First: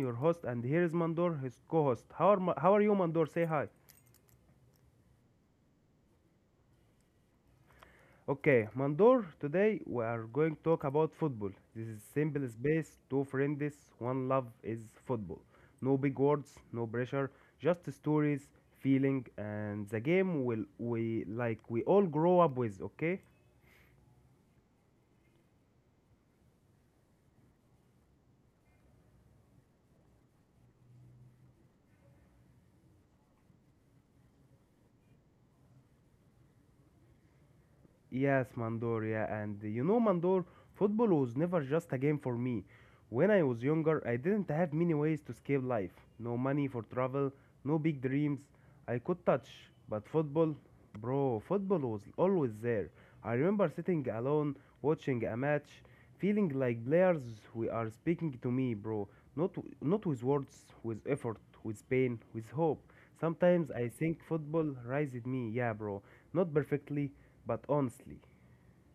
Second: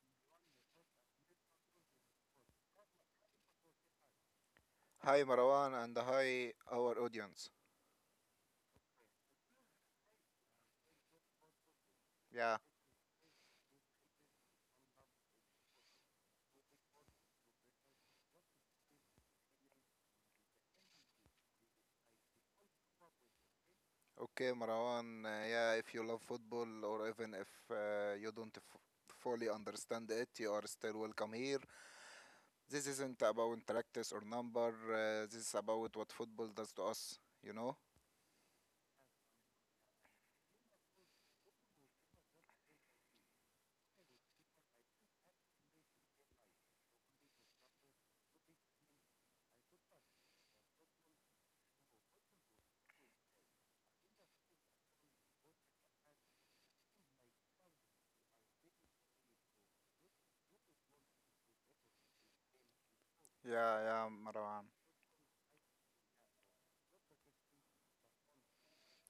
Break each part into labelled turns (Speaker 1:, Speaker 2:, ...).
Speaker 1: your host, and here is Mandor, his co host. How are you, Mandor? Say hi.
Speaker 2: Hi Marwan and hi our audience.
Speaker 1: Okay, Mandor, today we are going to talk about football. This is simple
Speaker 2: Yeah,
Speaker 1: space, two friends, one love is football. No big words, no pressure, just stories, feeling, and the game will we like we all grow up with, okay?
Speaker 2: okay Marwan. Yeah, if you love football or even if you don't fully understand it, you are still welcome here. This isn't about practice or number. This is about what football does to us. You know?
Speaker 1: Yes, Mandor, yeah, and you know, Mandor, football was never just a game for me. When I was younger, I didn't have many ways to escape life. No money for travel, no big dreams I could touch. But football, bro, football was always there. I remember sitting alone, watching a match, feeling like players we are speaking to me, bro. Not, Not with words, with effort, with pain, with hope.
Speaker 2: Yeah,
Speaker 1: Sometimes I
Speaker 2: yeah,
Speaker 1: think
Speaker 2: Marwan.
Speaker 1: football raised me, yeah, bro. Not perfectly, but honestly.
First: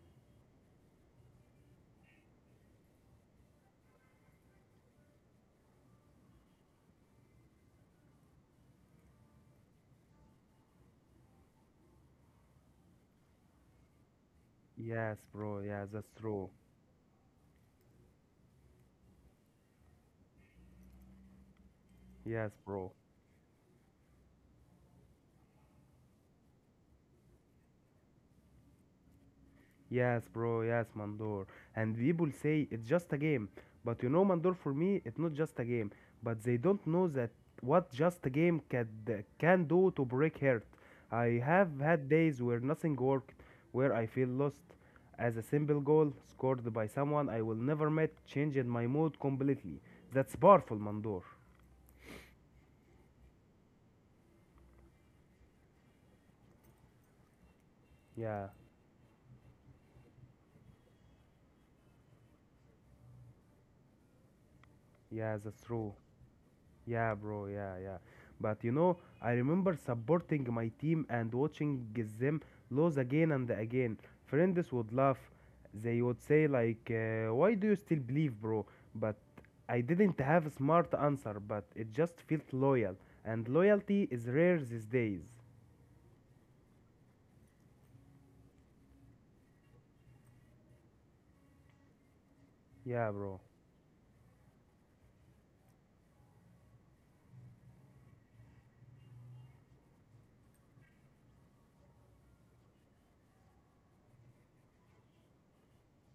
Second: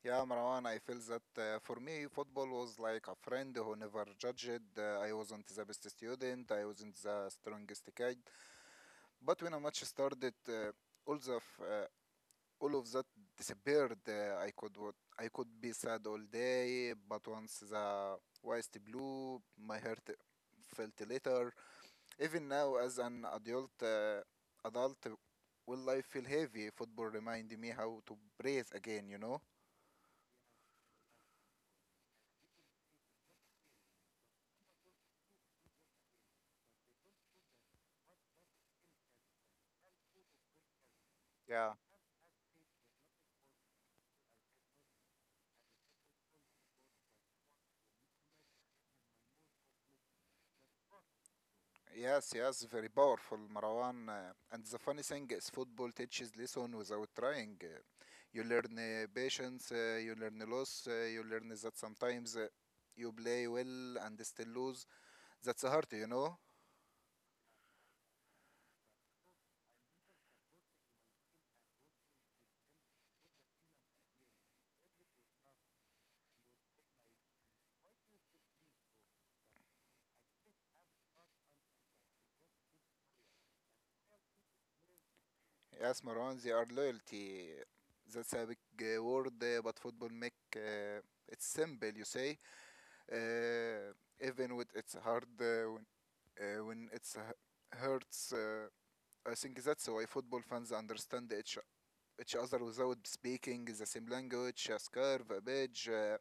Speaker 2: Yeah, Marwan, I feel that, for me, football was like a friend who never judged. I wasn't the best student, I wasn't the strongest kid. But when a match started, all the f- uh, all of that disappeared. I could what
Speaker 1: Yes,
Speaker 2: I could
Speaker 1: bro,
Speaker 2: be
Speaker 1: yeah,
Speaker 2: sad
Speaker 1: that's
Speaker 2: all
Speaker 1: true.
Speaker 2: day, but once the west blew, my heart felt lighter. Even
Speaker 1: Yes,
Speaker 2: now,
Speaker 1: bro.
Speaker 2: as an adult, will life feel heavy? Football remind me how to breathe again. You know.
Speaker 1: Yes, bro, yes, Mandor. And people say it's just a game. But you know, Mandor, for me, it's not just a game. But they don't know that what just can do to break heart. I have
Speaker 2: Yeah.
Speaker 1: had days where nothing worked, where I feel lost. As a simple goal scored by someone I will never met changed my mood completely. That's powerful, Mandor.
Speaker 2: Yes, yes, very powerful, Marwan. And the funny thing is, football teaches lesson without trying. You
Speaker 1: Yeah,
Speaker 2: learn patience, you learn loss, you learn that sometimes you play well and still lose.
Speaker 1: yeah,
Speaker 2: That's
Speaker 1: that's
Speaker 2: hard,
Speaker 1: true.
Speaker 2: you know.
Speaker 1: Yeah, bro. Yeah, yeah. But you know, I remember supporting my team and watching them lose again and again. Friends would laugh. They would say like, "Why do you still believe, bro?" But I didn't have a smart answer. But it just felt loyal, and loyalty is rare these days.
Speaker 2: Yes, Marwan, they are loyalty. That's a big word, but football make it's simple. You say,
Speaker 1: Yeah, bro.
Speaker 2: uh, even with it's hard when hurts. I think that's why football fans understand each other without speaking the same language, a scarf, a badge,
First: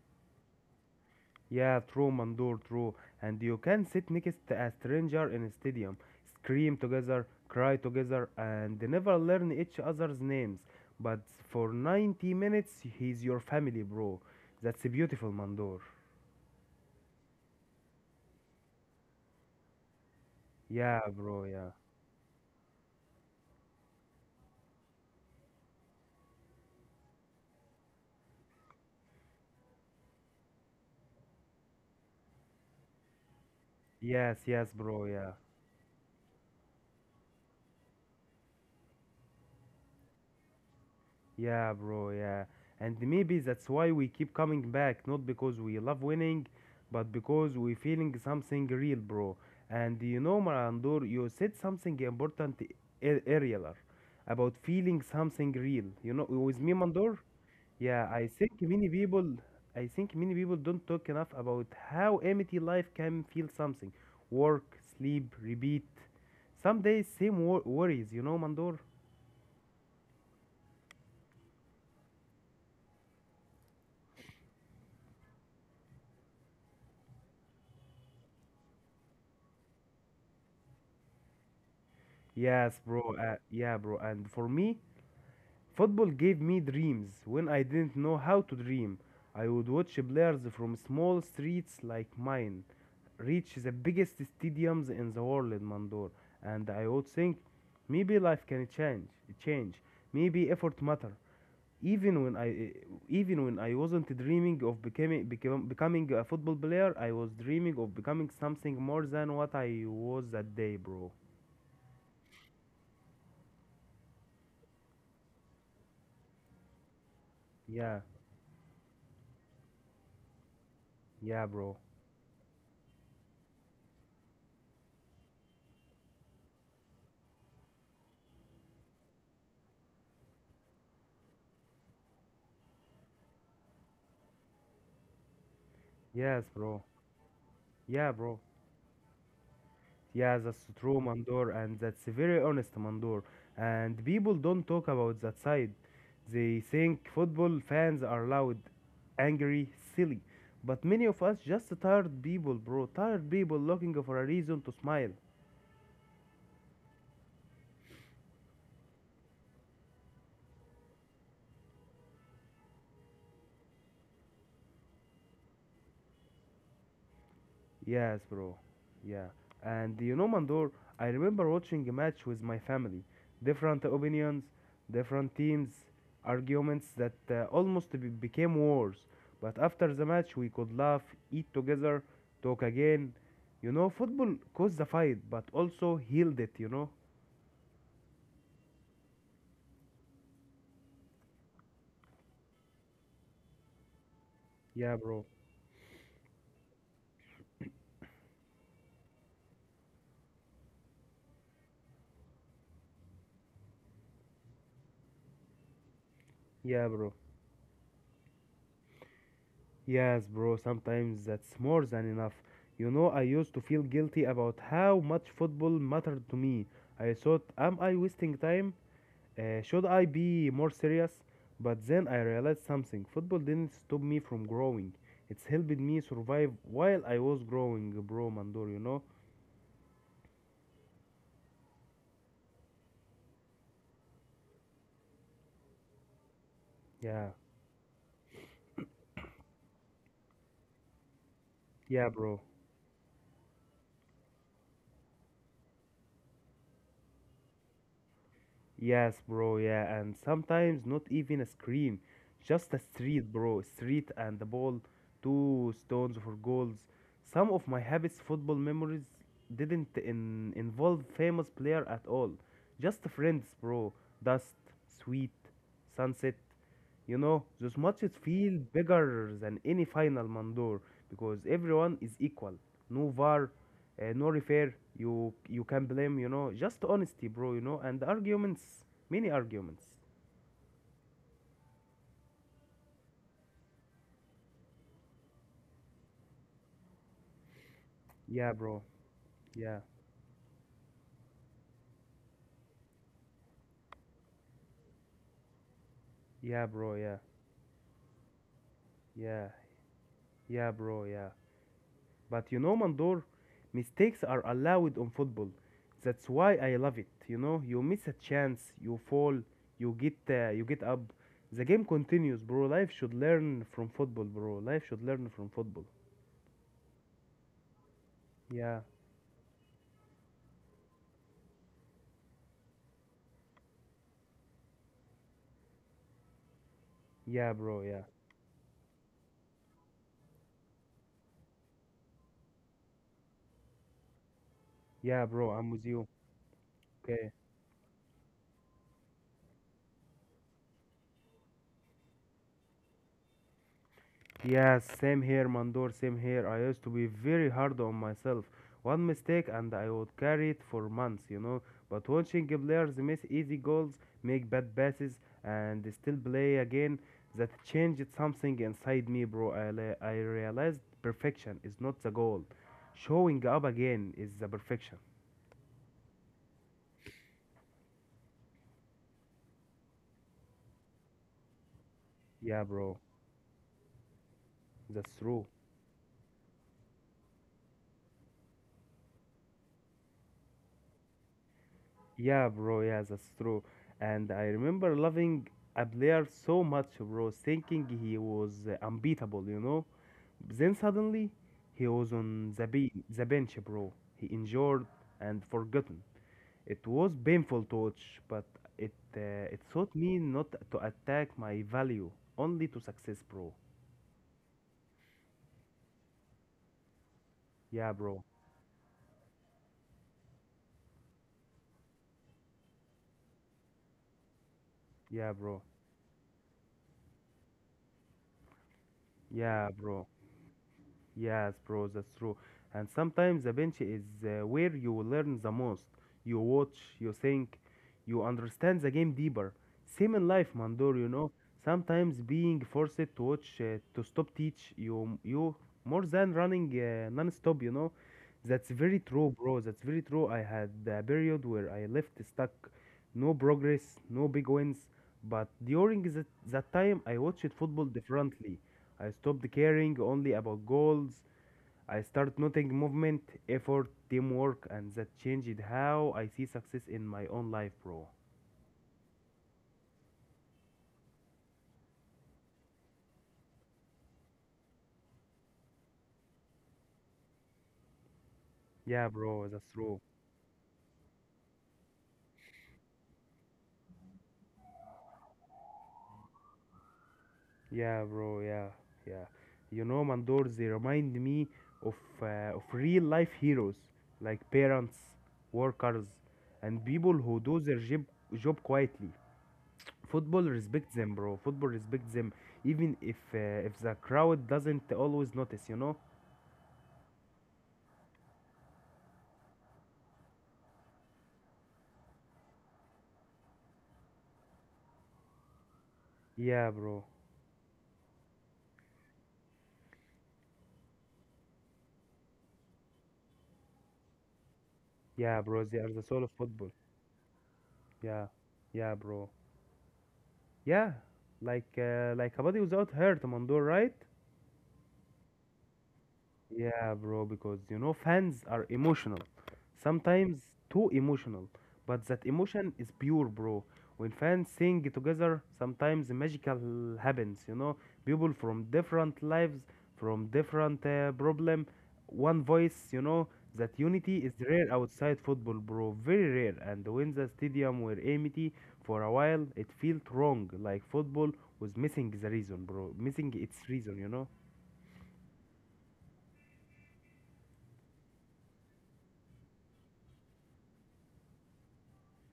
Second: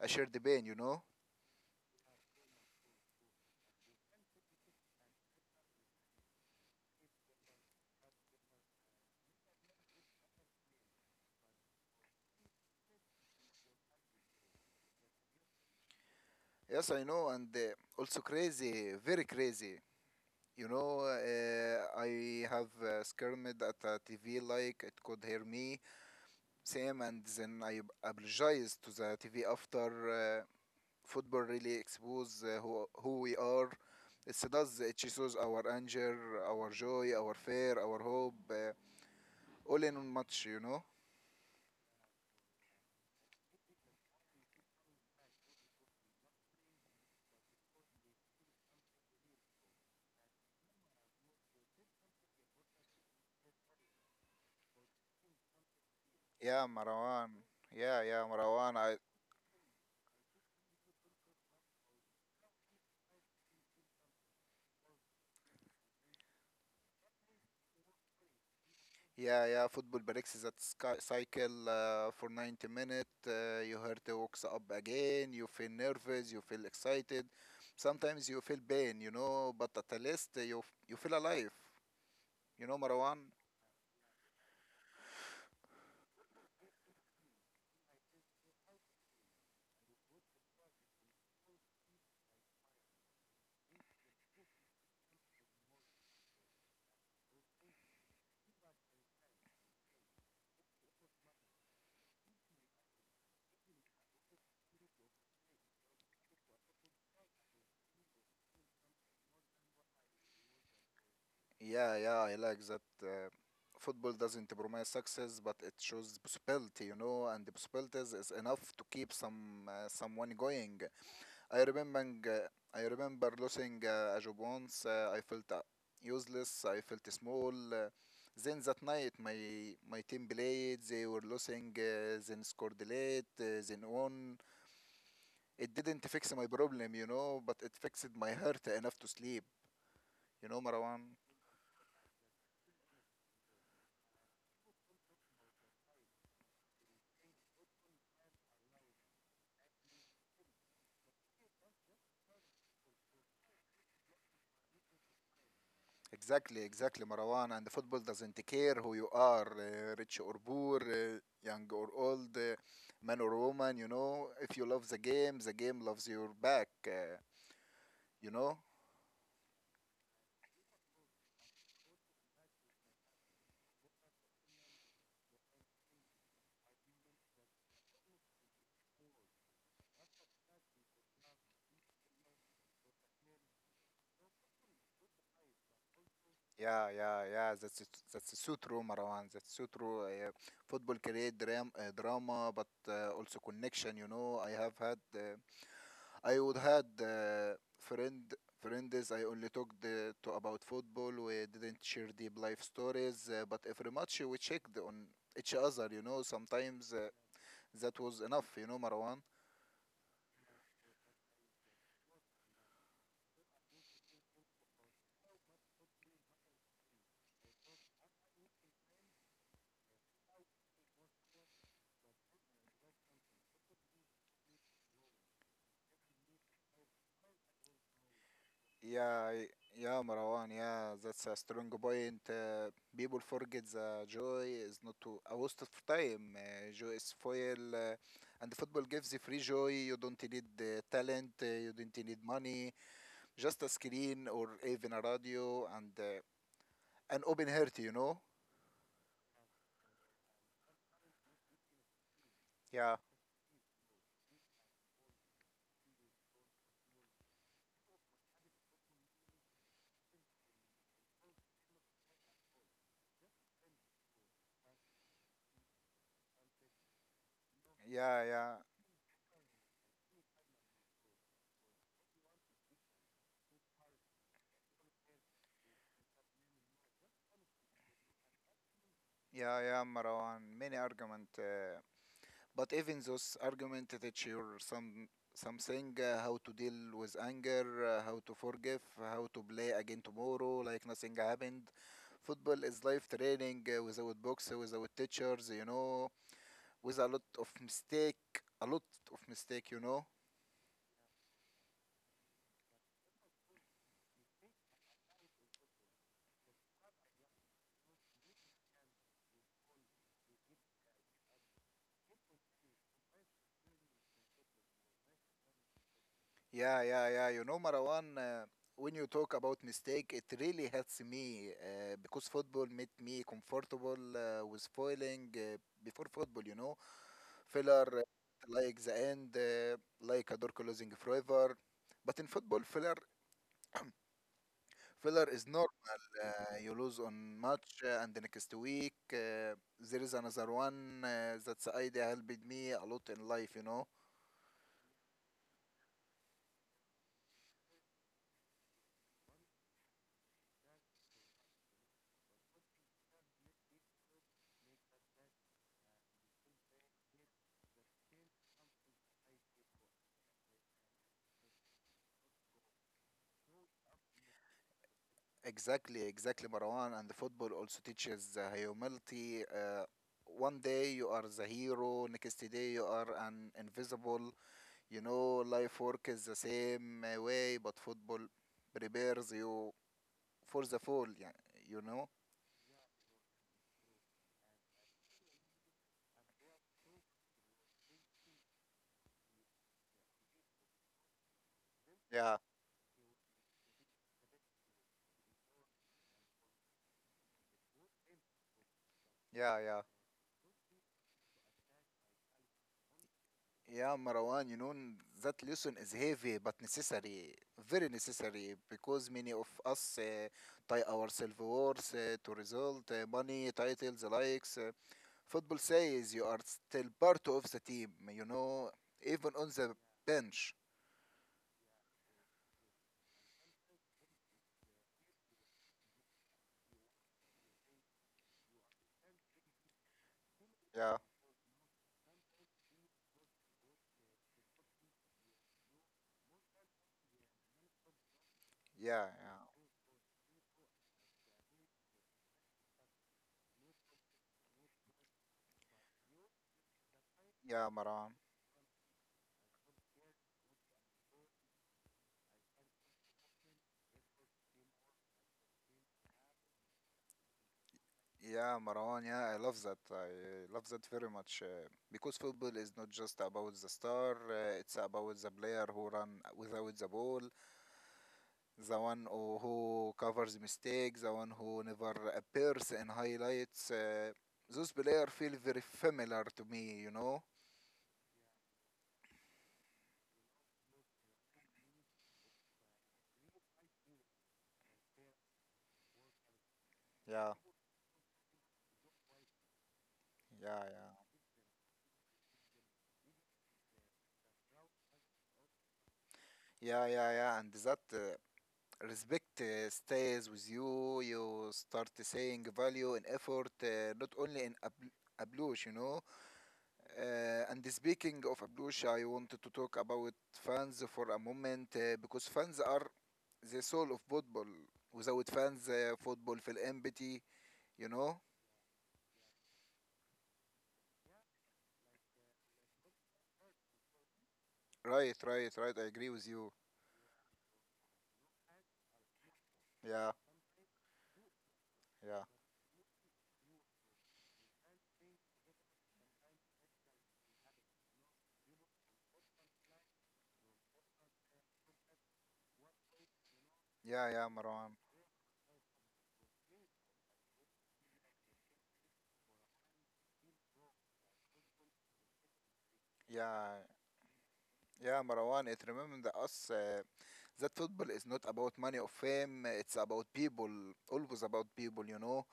Speaker 2: a shared pain, you know?
Speaker 1: Yeah, true, Mandur, true. And you can sit next to a stranger in a stadium, scream together, cry together, and never learn each other's names. But for 90 minutes, he's your family, bro. That's beautiful, Mandur.
Speaker 2: Yes, I know, and also crazy, very crazy. You know,
Speaker 1: Yeah, bro, yeah.
Speaker 2: I have skirmed at a TV like it could hear me, same, and then I apologized to the TV after. Football really expose who we are. It
Speaker 1: Yes, yes,
Speaker 2: does, it
Speaker 1: bro, yeah.
Speaker 2: shows our anger, our joy, our fear, our hope, all in one match, you know?
Speaker 1: Yeah, bro, yeah. And maybe that's why we keep coming back, not because we love winning, but because we're feeling something real, bro. And you know, Marandor, you said something earlier about feeling something real. You know, with
Speaker 2: Yeah,
Speaker 1: me, Mandor,
Speaker 2: Marwan. Yeah,
Speaker 1: yeah,
Speaker 2: yeah, Marwan. I,
Speaker 1: I think many people don't talk enough about how empty life can feel something. Work, sleep, repeat. Some days, same worries, you know, Mandor?
Speaker 2: yeah, yeah. Football breaks that sky, cycle, for 90 minutes. Your heart wakes up again. You feel nervous. You feel excited. Sometimes you feel pain, you know. But at least you feel alive. You know,
Speaker 1: Yes, bro.
Speaker 2: Marwan.
Speaker 1: Yeah, bro. And for me, football gave me dreams when I didn't know how to dream. I would watch players from small streets like mine reach the biggest stadiums in the world, Mandor, and I would think maybe life can change. Maybe effort matter. Even when I, even when I wasn't dreaming of becoming a football player, I was dreaming of becoming something more than what I was that day, bro.
Speaker 2: Yeah, yeah. I like that. Football doesn't promise success, but it shows possibility. You know, and the
Speaker 1: Yeah,
Speaker 2: possibilities is enough to keep someone going.
Speaker 1: yeah,
Speaker 2: I
Speaker 1: bro.
Speaker 2: remember I remember losing a job once. I felt useless. I felt small. Then that night, my team played. They were losing. Then scored late. Then won. It didn't fix
Speaker 1: Yes,
Speaker 2: my
Speaker 1: bro.
Speaker 2: problem, you know, but it
Speaker 1: Yeah,
Speaker 2: fixed my
Speaker 1: bro.
Speaker 2: heart enough to sleep.
Speaker 1: Yeah,
Speaker 2: You know,
Speaker 1: that's true,
Speaker 2: Marwan.
Speaker 1: Mandor, and that's very honest, Mandor. And people don't talk about that side. They think football fans are loud, angry, silly. But many of us just tired people, bro. Tired people looking for a reason to smile.
Speaker 2: Exactly, exactly, Marwan. And the football doesn't care who you are, rich or poor, young or old, man or woman. You know, if you love the game loves your back. Uh,
Speaker 1: Yes,
Speaker 2: You
Speaker 1: bro.
Speaker 2: know?
Speaker 1: Yeah. And you know, Mandor, I remember watching a match with my family. Different opinions, different teams, arguments that became wars. But after the match, we could laugh, eat together, talk again. You know, football caused the fight, but also healed it, you know?
Speaker 2: Yeah, yeah, yeah. That's so true, Marwan. That's so true. Football create dram drama, but also connection. You know, I have
Speaker 1: Yeah,
Speaker 2: had,
Speaker 1: bro.
Speaker 2: I would had friend friends. I only talked to about football. We didn't share deep life stories, but every match we checked on each other. You know,
Speaker 1: Yeah,
Speaker 2: sometimes
Speaker 1: bro.
Speaker 2: that was enough. You know, Marwan.
Speaker 1: Yes, bro, sometimes that's more than enough. You know, I used to feel guilty about how much football mattered to me. I thought, am I wasting time? Should I be more serious? But then I realized something. Football didn't stop me from growing. It's helped me survive while I was growing, bro, Mandor, you know?
Speaker 2: Yeah, y- yeah, Marwan. Yeah, that's a strong point. People forget the joy is not to, a waste of time. Joy is
Speaker 1: Yeah,
Speaker 2: foil, and football gives you free joy. You don't need the talent. You don't
Speaker 1: yeah,
Speaker 2: need
Speaker 1: bro.
Speaker 2: money. Just a screen or even a radio and an open heart. You know.
Speaker 1: Yes, bro, yeah, and sometimes not even a scream, just a
Speaker 2: Yeah,
Speaker 1: street, bro, street and the ball, two stones for goals. Some of my habits football memories didn't in- involve famous player at all, just friends, bro, dust, sweet, sunset. You know, those matches
Speaker 2: yeah, yeah,
Speaker 1: feel bigger than any final Mandor because everyone is equal. No VAR, no refer. You can blame, you know, just honesty, bro. You know, and arguments, many
Speaker 2: yeah, yeah,
Speaker 1: arguments.
Speaker 2: Marwan. Many argument. But even those arguments teach you something how to deal with anger, how to
Speaker 1: Yeah,
Speaker 2: forgive,
Speaker 1: bro.
Speaker 2: how to play
Speaker 1: Yeah,
Speaker 2: again tomorrow like nothing happened. Football is life training without books, without teachers, you know,
Speaker 1: yeah, bro.
Speaker 2: with a
Speaker 1: Yeah,
Speaker 2: lot of mistake, a lot of
Speaker 1: yeah,
Speaker 2: mistake, you know.
Speaker 1: yeah, bro. Yeah. But you know, Mandor, mistakes are allowed on football. That's why I love it. You know, you miss a chance, you fall, you get up. The game continues, bro. Life should learn from football, bro. Life should learn from football.
Speaker 2: Yeah, yeah, yeah. You know, Marwan,
Speaker 1: Yeah,
Speaker 2: when you talk about mistake, it really helps me because football made me comfortable with spoiling before football, you know.
Speaker 1: yeah, bro.
Speaker 2: Filler
Speaker 1: Yeah,
Speaker 2: like the end, like a door closing forever. But in football, filler
Speaker 1: yeah,
Speaker 2: filler is
Speaker 1: bro.
Speaker 2: normal.
Speaker 1: I'm with you.
Speaker 2: You lose on
Speaker 1: Okay.
Speaker 2: match, and the next week. There is another one that's the idea helped me a lot in life, you know.
Speaker 1: Yes, same here, Mandor, same here. I used to be very hard on myself. One mistake and I would carry it for months, you know. But watching players miss easy goals, make bad passes, and still play again, that changed something inside me, bro. I realized perfection is not the goal. Showing up again is the perfection.
Speaker 2: Exactly, exactly, Marwan. And the football also teaches humility. One day you are the hero, next
Speaker 1: Yeah,
Speaker 2: day you
Speaker 1: bro,
Speaker 2: are an invisible. You
Speaker 1: that's
Speaker 2: know,
Speaker 1: true.
Speaker 2: life work is the same way, but football prepares you for the fall. Yeah, you know.
Speaker 1: Yeah, bro, yeah, that's true. And I remember loving a player so much, bro, thinking he was unbeatable, you know? Then suddenly, he was
Speaker 2: Yeah,
Speaker 1: on the bench, bro. He injured and forgotten. It was painful to watch, but it, uh,
Speaker 2: yeah,
Speaker 1: it
Speaker 2: yeah.
Speaker 1: taught me not to attack my value, only to success, bro.
Speaker 2: Yeah, Marwan, you know, that lesson is heavy but necessary, very
Speaker 1: Yeah, bro.
Speaker 2: necessary, because many of us tie our self-worth to result, money, titles, likes.
Speaker 1: Yeah,
Speaker 2: Football
Speaker 1: bro.
Speaker 2: says you are still part of the team, you know, even on
Speaker 1: Yeah,
Speaker 2: the
Speaker 1: bro.
Speaker 2: bench.
Speaker 1: Yes, bro, that's true. And sometimes the bench is where you learn the most. You watch, you think, you understand the game deeper. Same in life, Mandor,
Speaker 2: Yeah,
Speaker 1: you know. Sometimes being forced to watch, to stop teach you, you more than running non-stop, you know. That's very
Speaker 2: yeah,
Speaker 1: true,
Speaker 2: yeah,
Speaker 1: bro. That's very true. I had a period where I left stuck. No progress, no big wins. But during that time, I watched
Speaker 2: yeah,
Speaker 1: football
Speaker 2: Maran.
Speaker 1: differently. I stopped caring only about goals. I started noting movement, effort, teamwork, and that changed how I see success in my own life, bro.
Speaker 2: Yeah, Maran. Yeah, I love that. I love that very much because football is not just about the star. It's about the player who run without the ball, the
Speaker 1: Yeah, bro, that's
Speaker 2: who
Speaker 1: true.
Speaker 2: covers mistakes, the one who never appears in highlights. Those players feel very familiar to me, you know.
Speaker 1: Yeah, bro, yeah, yeah. You know, Mandor, they remind me of, of real life heroes like parents, workers, and people
Speaker 2: Yeah,
Speaker 1: who do their job quietly. Football
Speaker 2: yeah, yeah.
Speaker 1: respects them, bro. Football respects them, even if the crowd doesn't always notice, you know.
Speaker 2: Yeah, yeah, yeah, and that respect stays with you. You start saying value and effort, not only in ablush, you know.
Speaker 1: Yeah, bro.
Speaker 2: And speaking of ablush, I wanted to talk about fans for a moment because fans are the soul of football. Without
Speaker 1: Yeah, bro,
Speaker 2: fans,
Speaker 1: they are the soul of
Speaker 2: football feel
Speaker 1: football.
Speaker 2: empty, you know.
Speaker 1: Yeah, yeah, bro. Yeah, like a body without heart, Mandur, right?
Speaker 2: Right, right, right. I agree with you.
Speaker 1: Yeah, bro, because you know, fans are emotional.
Speaker 2: Yeah,
Speaker 1: Sometimes too emotional. But
Speaker 2: yeah,
Speaker 1: that emotion is pure, bro. When fans sing together, sometimes magical happens, you know. People from different lives, from different problem, one voice, you know. That
Speaker 2: yeah,
Speaker 1: unity
Speaker 2: yeah,
Speaker 1: is rare
Speaker 2: Marwan.
Speaker 1: outside football, bro. Very rare. And when the stadium were empty for a while, it felt wrong. Like football was missing the reason, bro. Missing
Speaker 2: Yeah,
Speaker 1: its reason, you know.
Speaker 2: Yeah, Marwan, it remember the us that football is not about money or fame, it's about people, always about people, you know.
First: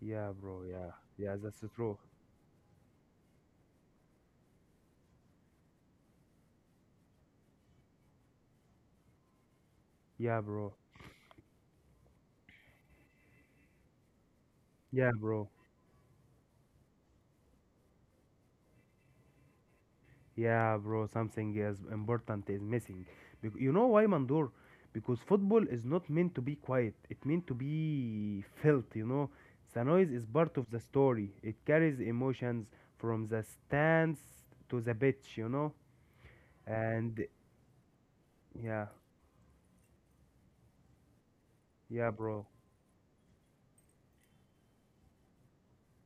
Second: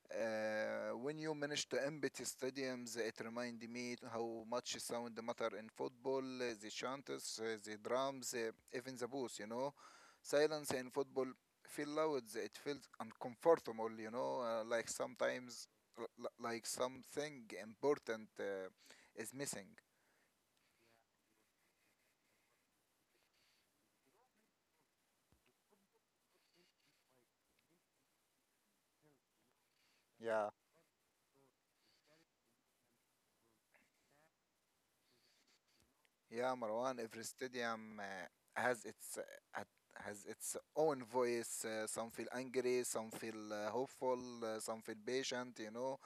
Speaker 1: Yeah, bro. Yeah,
Speaker 2: When you
Speaker 1: yeah, that's
Speaker 2: manage to
Speaker 1: true.
Speaker 2: empty stadiums, it remind me how much sound matter in football, the chants, the drums, even the booze, you know.
Speaker 1: Yeah,
Speaker 2: Silence
Speaker 1: bro.
Speaker 2: in football feel loud, it feels uncomfortable, you know, like
Speaker 1: Yeah, bro.
Speaker 2: sometimes, like something important is missing.
Speaker 1: Yeah, bro. Something is important is missing. You know why, Mandor? Because football is not meant to be quiet. It meant to be felt. You know, the noise is
Speaker 2: Yeah.
Speaker 1: part of the story. It carries emotions from the stands to the pitch. You know,
Speaker 2: Yeah, Marwan,
Speaker 1: and
Speaker 2: every stadium
Speaker 1: yeah,
Speaker 2: has its own voice. Some
Speaker 1: yeah,
Speaker 2: feel
Speaker 1: bro.
Speaker 2: angry, some feel hopeful, some feel patient. You know,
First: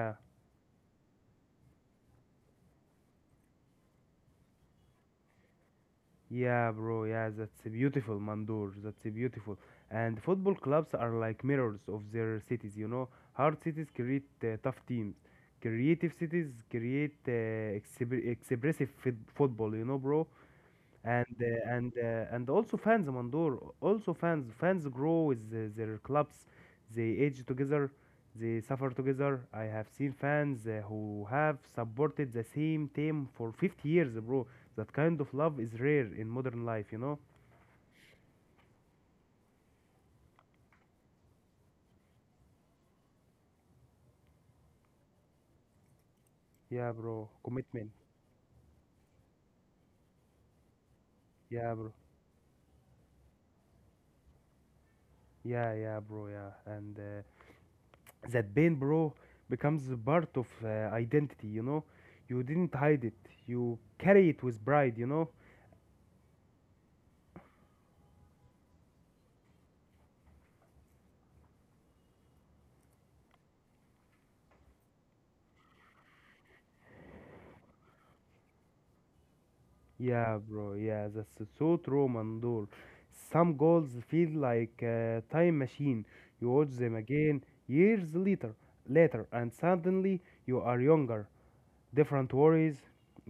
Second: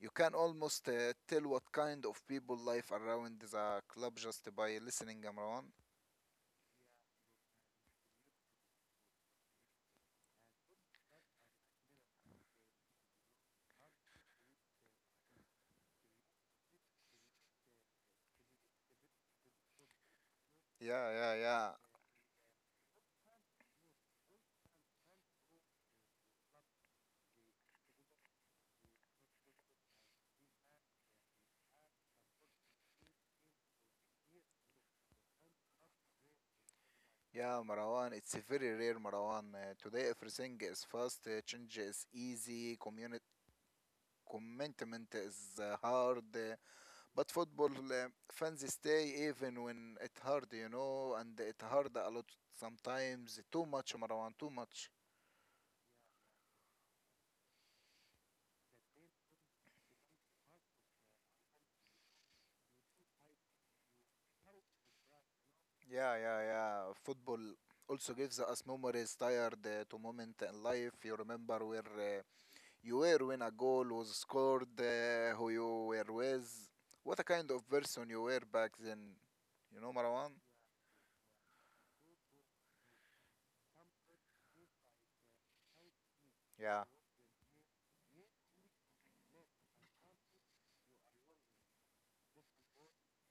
Speaker 2: you can almost tell what kind of people life around the club just by listening, Marwan.
Speaker 1: yeah, bro. Yeah, that's a beautiful, Mandur. That's a beautiful. And football clubs are like mirrors of their cities. You know, hard cities create tough teams. Creative cities create expressive football. You know, bro,
Speaker 2: Yeah,
Speaker 1: and
Speaker 2: yeah, yeah.
Speaker 1: uh, and uh, and also fans, Mandor, also fans grow with their clubs. They age together, they suffer together. I have seen fans who have supported the same team for 50 years, bro. That kind of love is rare in modern life, you know.
Speaker 2: Yeah, Marwan, it's a very rare Marwan. Today everything is fast, change is easy, commitment is hard. uh,
Speaker 1: Yeah, bro,
Speaker 2: But football
Speaker 1: commitment.
Speaker 2: fans stay even when it hard, you know, and it
Speaker 1: Yeah, bro,
Speaker 2: hard a lot sometimes. Too much, Marwan, too much.
Speaker 1: yeah, yeah, bro, yeah. And that pain, bro, becomes a part of identity, you know. You didn't hide it, you carry it with pride, you know.
Speaker 2: Yeah, yeah, yeah. Football also gives us memories tired to moment in life. You remember where uh, you were when a goal was scored, who you were with, what a kind of person you were back then. You know, Marwan?
Speaker 1: Yeah, bro. Yeah, that's so true, Mandor. Some goals feel like a time machine. You watch
Speaker 2: Yeah,
Speaker 1: them again years later, and suddenly you are younger, different worries,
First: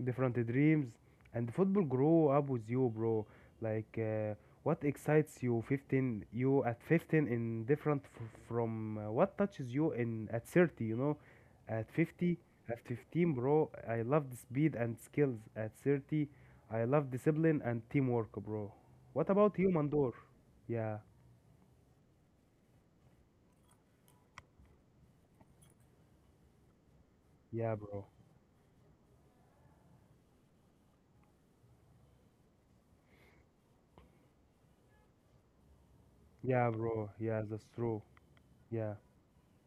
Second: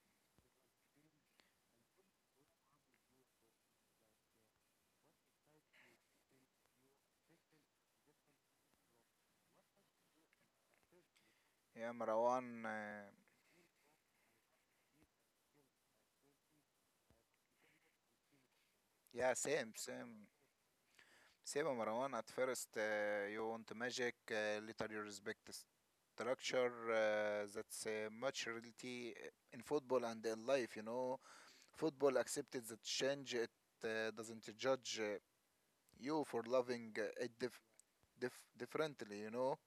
Speaker 1: different dreams, and football grow up with you, bro. Like what excites you at 15 in from what touches you in at 30, you know, at
Speaker 2: yeah,
Speaker 1: 50,
Speaker 2: Marwan.
Speaker 1: at 15, bro. I love the speed and skills. At 30, I love discipline and teamwork, bro. What
Speaker 2: Yeah,
Speaker 1: about you,
Speaker 2: same,
Speaker 1: Mandor?
Speaker 2: same.
Speaker 1: Yeah,
Speaker 2: Seba Marwan, at first you want magic, later you respect structure. Uh,
Speaker 1: yeah,
Speaker 2: that's
Speaker 1: bro.
Speaker 2: uh, much reality in football and in life, you know. Football accepted the change, it doesn't judge you for
Speaker 1: Yeah,
Speaker 2: loving
Speaker 1: bro.
Speaker 2: uh, it
Speaker 1: Yeah,
Speaker 2: dif-
Speaker 1: that's true.
Speaker 2: dif-
Speaker 1: Yeah.
Speaker 2: differently, you know.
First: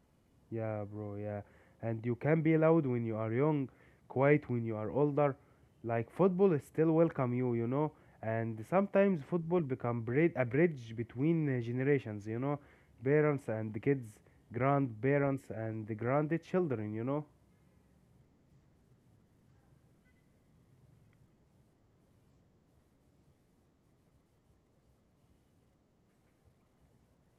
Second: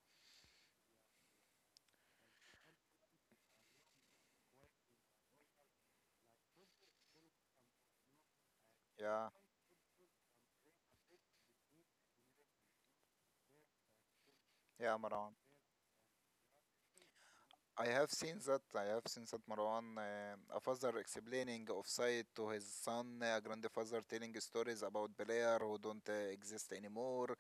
Speaker 1: Yeah, bro, yeah. And you can be loud when you are young, quiet when you are older. Like football is still welcome you, you know. And sometimes
Speaker 2: Yeah,
Speaker 1: football a bridge between generations, you know, parents and the kids,
Speaker 2: yeah, Marwan.
Speaker 1: grandparents and the grandchildren, you know.
Speaker 2: I have seen that. I have seen that Marwan, a father explaining offside to his son, a grandfather telling stories about player who don't exist anymore.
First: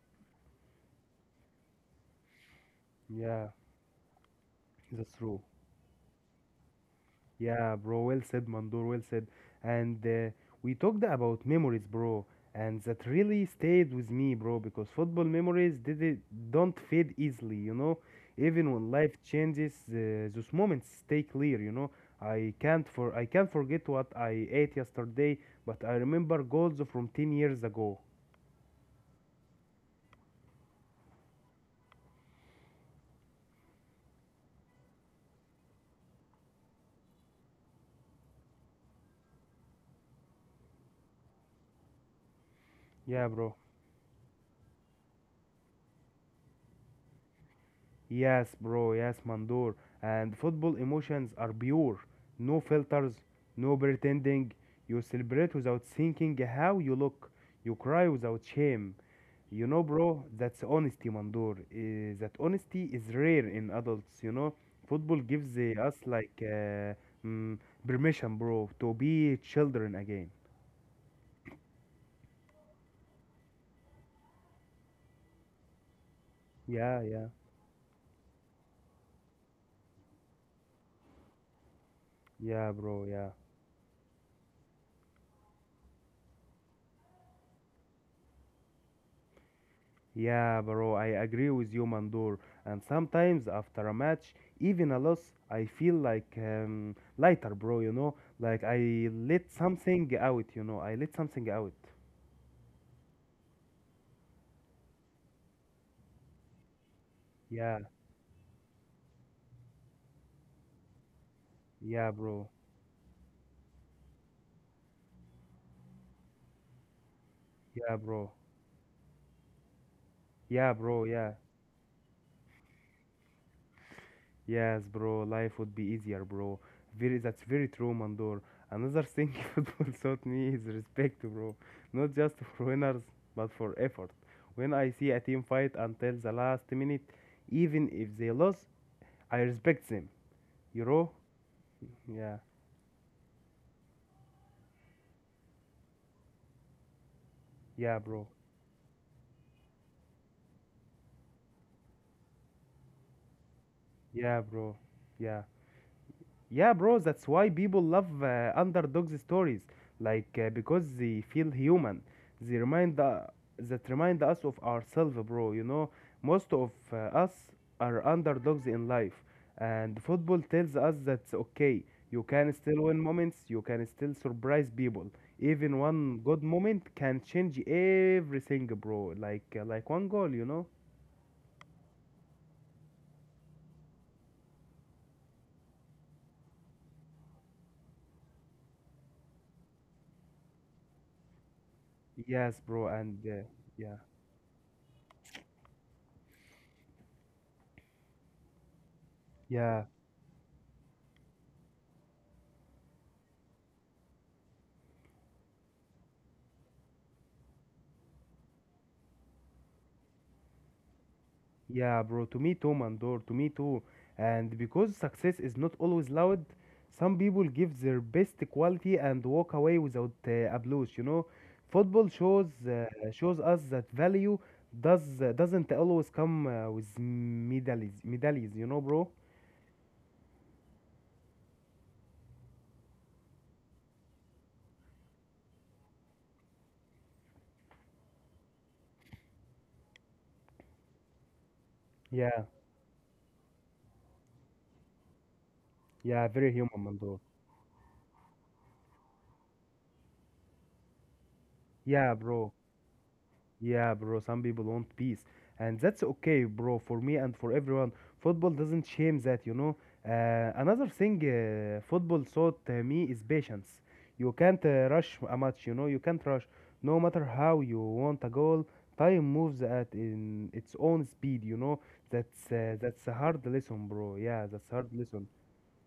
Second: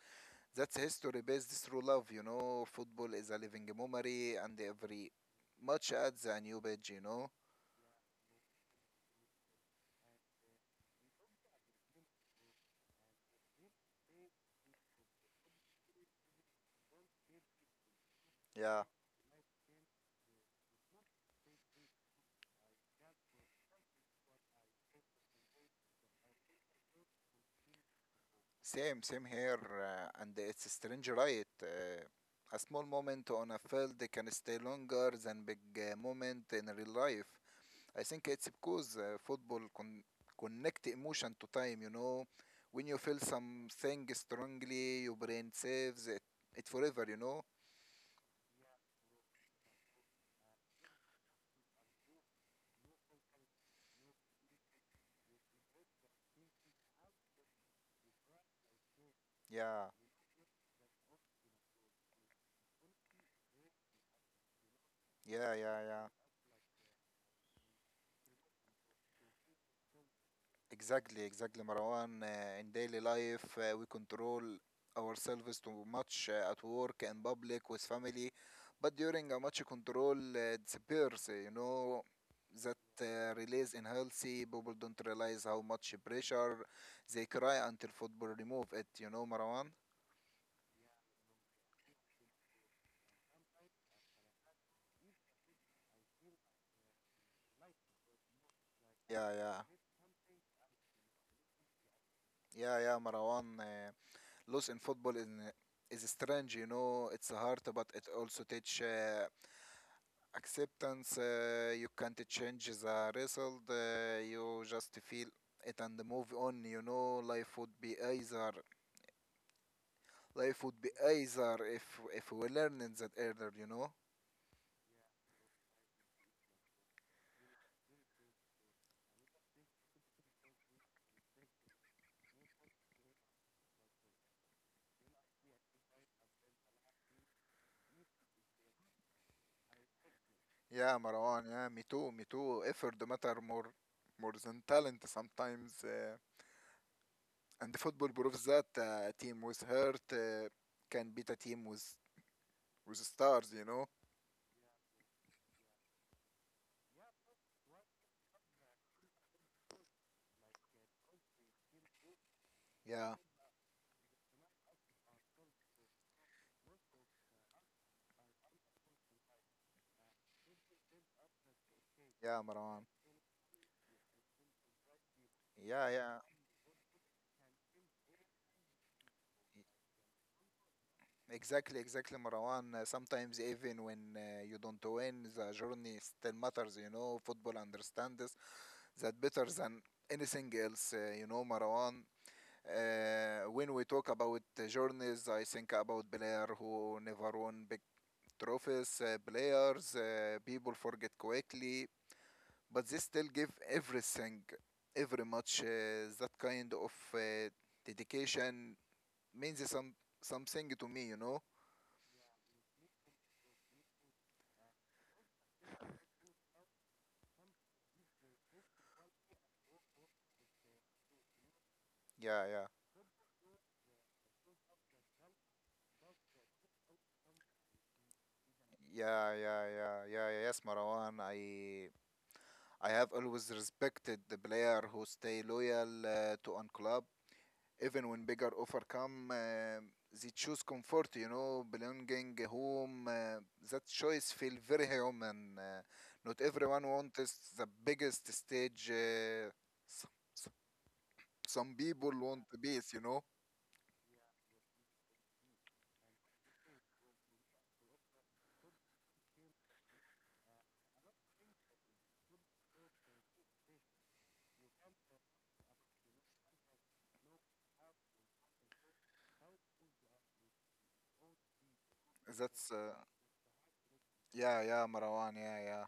Speaker 2: That's history based through love, you know. Football is a
Speaker 1: Yeah,
Speaker 2: living memory, and every
Speaker 1: that's true.
Speaker 2: match adds a new page, you know.
Speaker 1: Yeah, bro, well said, Mandor, well said. And we talked about memories, bro, and that really stayed with me, bro, because football memories did it, don't fade easily, you know. Even
Speaker 2: Yeah,
Speaker 1: when life changes, those moments stay clear, you know. I can't forget what I ate yesterday, but I remember goals from 10 years ago.
Speaker 2: Same, same here, and it's strange, right? A small moment on a field can stay longer than big moment in real life. I think it's because football connect emotion to time, you know. When you feel
Speaker 1: Yeah, bro.
Speaker 2: something strongly, your brain saves it, it forever, you know.
Speaker 1: Yes, bro. Yes, Mandor. And football emotions are pure. No filters, no pretending. You celebrate without thinking how you look. You cry without shame. You know,
Speaker 2: Yeah,
Speaker 1: bro, that's honesty, Mandor. That honesty is rare in adults, you know. Football
Speaker 2: yeah,
Speaker 1: gives
Speaker 2: yeah,
Speaker 1: us
Speaker 2: yeah.
Speaker 1: mm, permission, bro, to be children again.
Speaker 2: Exactly, exactly, Marwan. In daily life, we control ourselves too much at
Speaker 1: Yeah,
Speaker 2: work and public with family, but during a much control disappears. You know that
Speaker 1: yeah.
Speaker 2: release in healthy people don't realize how much pressure they cry until football remove it. You know, Marwan.
Speaker 1: Yeah, bro, I agree with you, Mandor. And sometimes after a match, even a loss, I feel lighter, bro, you know? Like I
Speaker 2: Yeah,
Speaker 1: let
Speaker 2: yeah,
Speaker 1: something out, I let something out.
Speaker 2: yeah, yeah, Marwan. Loss in football is strange. You know, it's hard,
Speaker 1: Yeah,
Speaker 2: but it also teach acceptance. You
Speaker 1: yeah,
Speaker 2: can't
Speaker 1: bro.
Speaker 2: change the result. You just feel it and move on. You know, life would be
Speaker 1: Yeah, bro.
Speaker 2: easier. Life
Speaker 1: Yeah,
Speaker 2: would be
Speaker 1: bro. Yeah.
Speaker 2: easier if we learn it that earlier. You know.
Speaker 1: Yes, bro. Life would be easier, bro. That's very true, Mandor. Another thing football taught me is respect, bro. Not just for winners, but for effort. When I see a team fight until the last minute, even if they lose, I respect him, you
Speaker 2: Yeah,
Speaker 1: know?
Speaker 2: Marwan. Yeah, me too. Me
Speaker 1: Yeah,
Speaker 2: too. Effort matter more than talent sometimes. And the
Speaker 1: yeah,
Speaker 2: football
Speaker 1: bro.
Speaker 2: proves that a team with heart can beat a team with stars. You know.
Speaker 1: Yeah, bro. Yeah. Yeah, bro, that's why people love underdog stories. Because they feel human. They remind
Speaker 2: Yeah,
Speaker 1: That remind us of ourselves, bro. You know, most of us are underdogs in life. And football tells us that's okay. You
Speaker 2: yeah,
Speaker 1: can still
Speaker 2: Marwan.
Speaker 1: win moments, you can still surprise people. Even
Speaker 2: Yeah, yeah.
Speaker 1: one good moment can change everything, bro. Like one goal, you know?
Speaker 2: Exactly, exactly, Marwan. Sometimes even when you don't win, the journey still matters, you know. Football understands that better than anything else, you know, Marwan.
Speaker 1: Yes, bro, and
Speaker 2: When we
Speaker 1: yeah,
Speaker 2: talk about journeys, I think about players who never won big trophies,
Speaker 1: yeah,
Speaker 2: players, people forget quickly, but they still give everything, every match, that kind of dedication means something to me, you know?
Speaker 1: yeah, bro. To me too, Mandor. To me too. And because success is not always loud, some people give their best quality and walk away without applause. You know, football shows
Speaker 2: Yeah, yeah.
Speaker 1: shows us that value doesn't always come with medals. You know, bro.
Speaker 2: Yeah, yeah, yeah, yeah, yeah. Yes, Marwan. I have always respected the player who stay loyal to one club, even when bigger offer come. They choose comfort, you know, belonging
Speaker 1: Yeah,
Speaker 2: home. That choice feel very human.
Speaker 1: yeah,
Speaker 2: Not
Speaker 1: very human,
Speaker 2: everyone
Speaker 1: Mandor.
Speaker 2: wants the biggest stage. S- s- some people
Speaker 1: Yeah,
Speaker 2: want
Speaker 1: bro.
Speaker 2: peace, you know.
Speaker 1: Yeah, bro, some people want peace. And that's okay, bro, for me and for everyone. Football doesn't shame that, you know. Another thing football taught me is patience. You can't rush a match, you know, you can't rush. No matter how you want a goal, time moves at in its own speed, you know.
Speaker 2: That's
Speaker 1: That's a hard lesson, bro. Yeah,
Speaker 2: Yeah,
Speaker 1: that's a
Speaker 2: yeah,
Speaker 1: hard lesson.
Speaker 2: Marwan. Yeah, yeah.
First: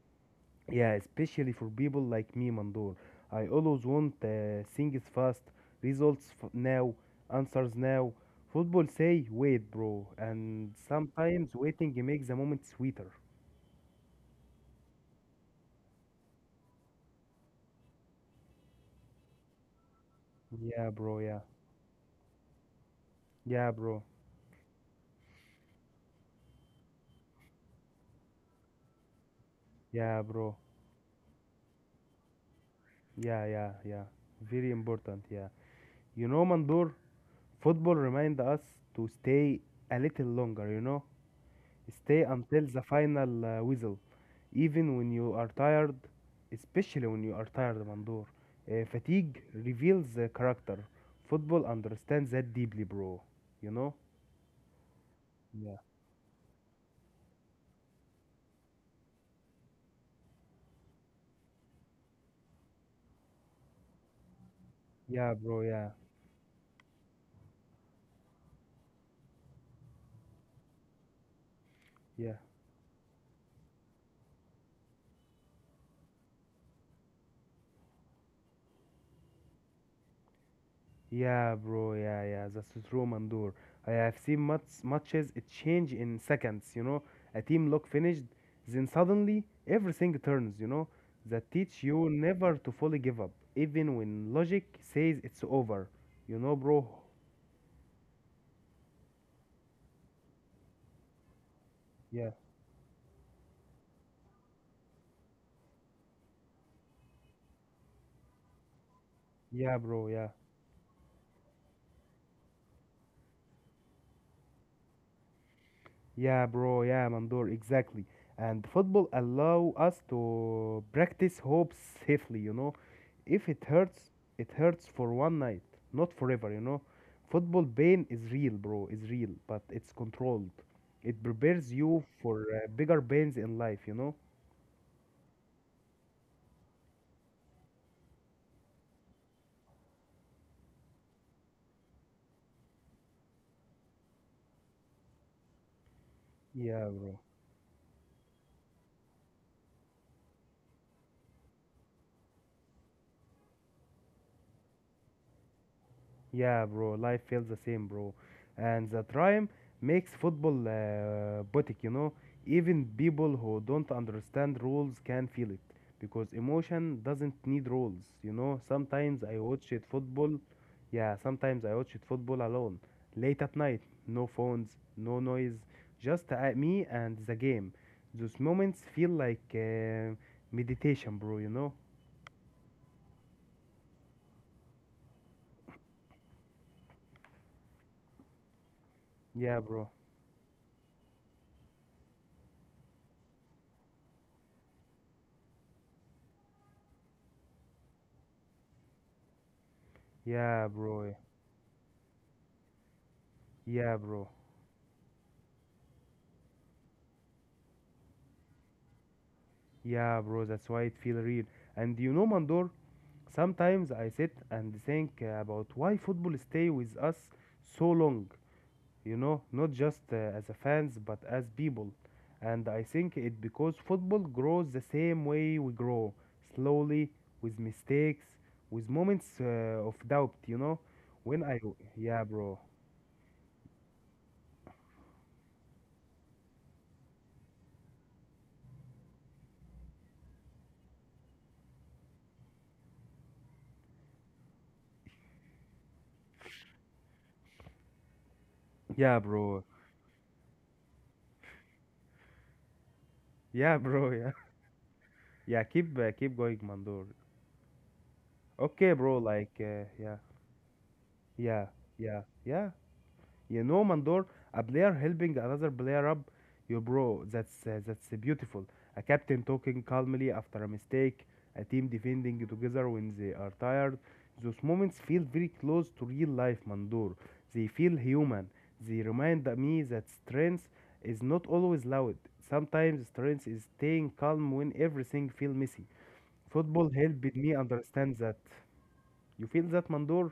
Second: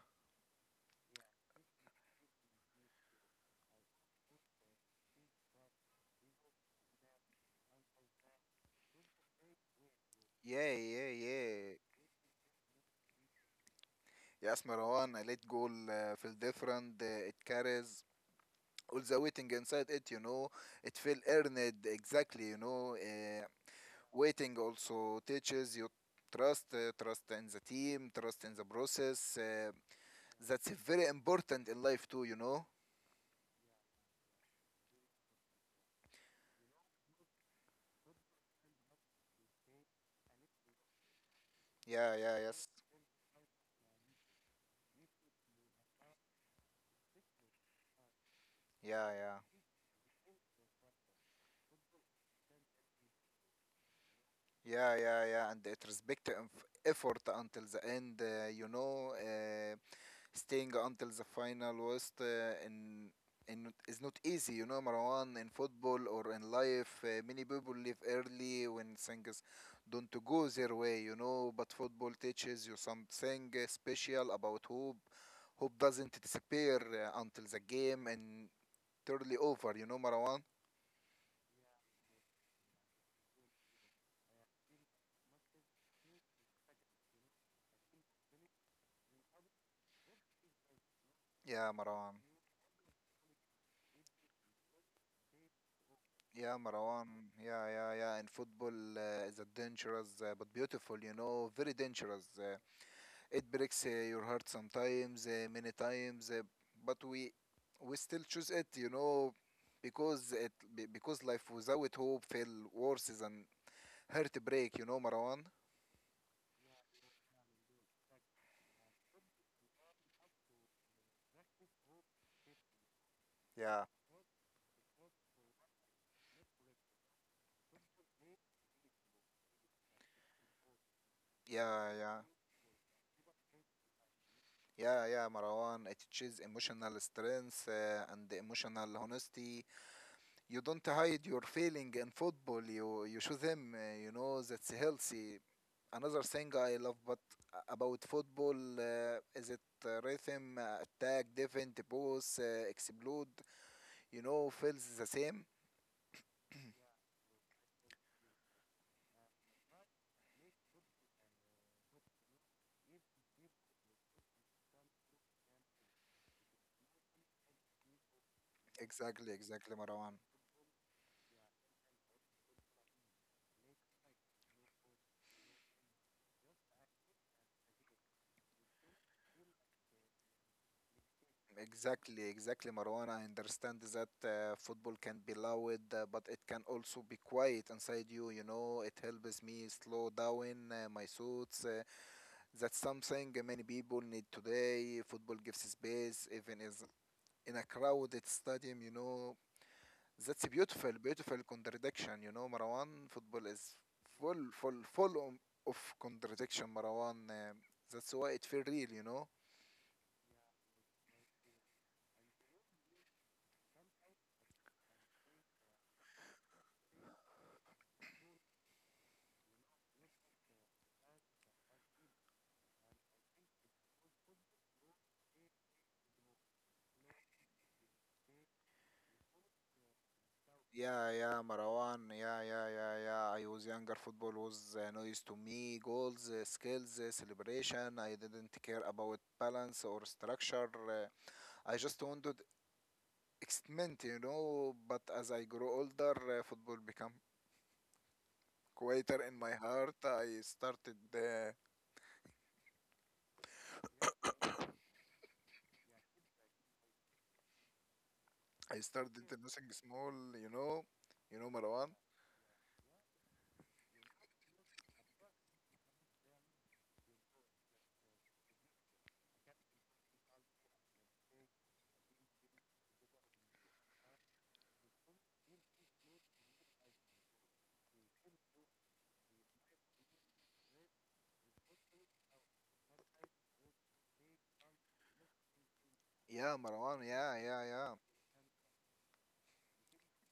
Speaker 1: Yeah, especially for people like me, Mandor. I always want things fast, now, answers now. Football say wait, bro,
Speaker 2: Yeah,
Speaker 1: and
Speaker 2: yeah,
Speaker 1: sometimes
Speaker 2: yeah.
Speaker 1: waiting makes the moment sweeter.
Speaker 2: Yes, Marwan, I let go feel different. It carries all the waiting inside it, you know.
Speaker 1: Yeah,
Speaker 2: It feel
Speaker 1: bro, yeah.
Speaker 2: earned, exactly, you know.
Speaker 1: Yeah, bro.
Speaker 2: Waiting also teaches you trust, trust in the team, trust in the process.
Speaker 1: Yeah, bro.
Speaker 2: That's very important in life too, you know.
Speaker 1: Yeah, yeah, yeah. Very important, yeah. You know, Mandor, football remind us to stay a little longer, you know?
Speaker 2: Yeah,
Speaker 1: Stay
Speaker 2: yeah,
Speaker 1: until
Speaker 2: yes.
Speaker 1: the final whistle, even when you are tired, especially when you are tired, Mandor.
Speaker 2: Yeah, yeah,
Speaker 1: Fatigue reveals the character. Football understands that deeply, bro. You know?
Speaker 2: yeah, yeah, yeah, and
Speaker 1: Yeah.
Speaker 2: it respect the effort until the end, you know. Staying until the final was in in is not easy, you know,
Speaker 1: Yeah,
Speaker 2: Marwan. In
Speaker 1: bro, yeah,
Speaker 2: football or in life, many people leave early when things don't go their way, you know. But football
Speaker 1: yeah.
Speaker 2: teaches you something special about hope. Hope doesn't disappear until the game and totally over, you know, Marwan.
Speaker 1: Yeah, bro. Yeah, yeah. That's true, Mandur. I have seen much, matches it change in seconds. You know, a team look finished, then suddenly everything turns. You know, that
Speaker 2: Yeah,
Speaker 1: teach you
Speaker 2: Marwan.
Speaker 1: never to fully give up, even when logic says it's over. You
Speaker 2: Yeah,
Speaker 1: know, bro.
Speaker 2: Marwan. Yeah, yeah, yeah. In football, it's a dangerous but beautiful, you know, very dangerous.
Speaker 1: Yeah,
Speaker 2: It breaks your heart sometimes, many times, but we still choose it, you know,
Speaker 1: yeah, bro. Yeah,
Speaker 2: because because life without hope feel worse than heartbreak, you know, Marwan.
Speaker 1: yeah, bro. Yeah, Mandur. Exactly. And football allow us to practice hope safely. You know, if it
Speaker 2: Yeah,
Speaker 1: hurts, it hurts for one night, not forever, you know. Football pain is real, bro, is real, but it's controlled. It prepares
Speaker 2: yeah,
Speaker 1: you
Speaker 2: yeah.
Speaker 1: for bigger pains in life, you know.
Speaker 2: Yeah, yeah, Marwan. It teaches emotional strength and emotional honesty. You don't hide your feeling in football, you show them, you know, that's healthy. Another thing I
Speaker 1: Yeah,
Speaker 2: love,
Speaker 1: bro.
Speaker 2: but about football, is it rhythm, attack defense, both explode, you know, feels the same.
Speaker 1: Yeah, bro, life feels the same, bro. And the rhyme makes football boutique, you know. Even people who don't understand rules can feel it because emotion doesn't need rules, you know. Sometimes
Speaker 2: exactly
Speaker 1: I watch
Speaker 2: exactly
Speaker 1: it
Speaker 2: marwan
Speaker 1: football, yeah, sometimes I watch it football alone, late at night, no phones, no noise, just me and the game. Those moments feel like meditation, bro, you know.
Speaker 2: Exactly, exactly, Marwan, I understand that football can be loud but it can also be quiet inside you, you know. It helps
Speaker 1: Yeah,
Speaker 2: me
Speaker 1: bro.
Speaker 2: slow down my thoughts. That's something many people need today. Football gives space, even is in a crowded stadium, you know. That's a
Speaker 1: Yeah,
Speaker 2: beautiful,
Speaker 1: bro.
Speaker 2: beautiful contradiction, you know, Marwan. Football is
Speaker 1: Yeah, bro.
Speaker 2: full of contradiction, Marwan. That's why it feel real, you know.
Speaker 1: Yeah, bro, that's why it feels real. And you know, Mandor, sometimes I sit and think about why football stay with us so long. You know, not just as a fans, but as people. And I think it because football grows the same way we grow, slowly, with mistakes, with moments of doubt. You know,
Speaker 2: Yeah, yeah,
Speaker 1: when I,
Speaker 2: Marwan.
Speaker 1: yeah,
Speaker 2: Yeah,
Speaker 1: bro,
Speaker 2: yeah, yeah, yeah. I was younger. Football was noise to me. Goals, skills, celebration. I didn't care about balance or structure. I just wanted extent, you know. But as I grow older, football become
Speaker 1: yeah,
Speaker 2: quieter in my
Speaker 1: bro,
Speaker 2: heart.
Speaker 1: yeah, bro, yeah, yeah. Keep keep going, Mandor.
Speaker 2: I
Speaker 1: Okay, bro.
Speaker 2: started nothing small,
Speaker 1: Yeah,
Speaker 2: you know, you know,
Speaker 1: yeah,
Speaker 2: Marwan.
Speaker 1: yeah, yeah. You know, Mandor, a player helping another player up. Yo, bro, that's beautiful. A captain talking calmly after a mistake. A team defending together when they are tired. Those moments feel very close to real life, Mandor. They feel human. They remind me that strength is not always loud. Sometimes strength is staying calm when everything feels messy.
Speaker 2: Yeah,
Speaker 1: Football
Speaker 2: Marwan.
Speaker 1: helped
Speaker 2: Yeah,
Speaker 1: me
Speaker 2: yeah, yeah.
Speaker 1: understand that. You feel that, Mandor?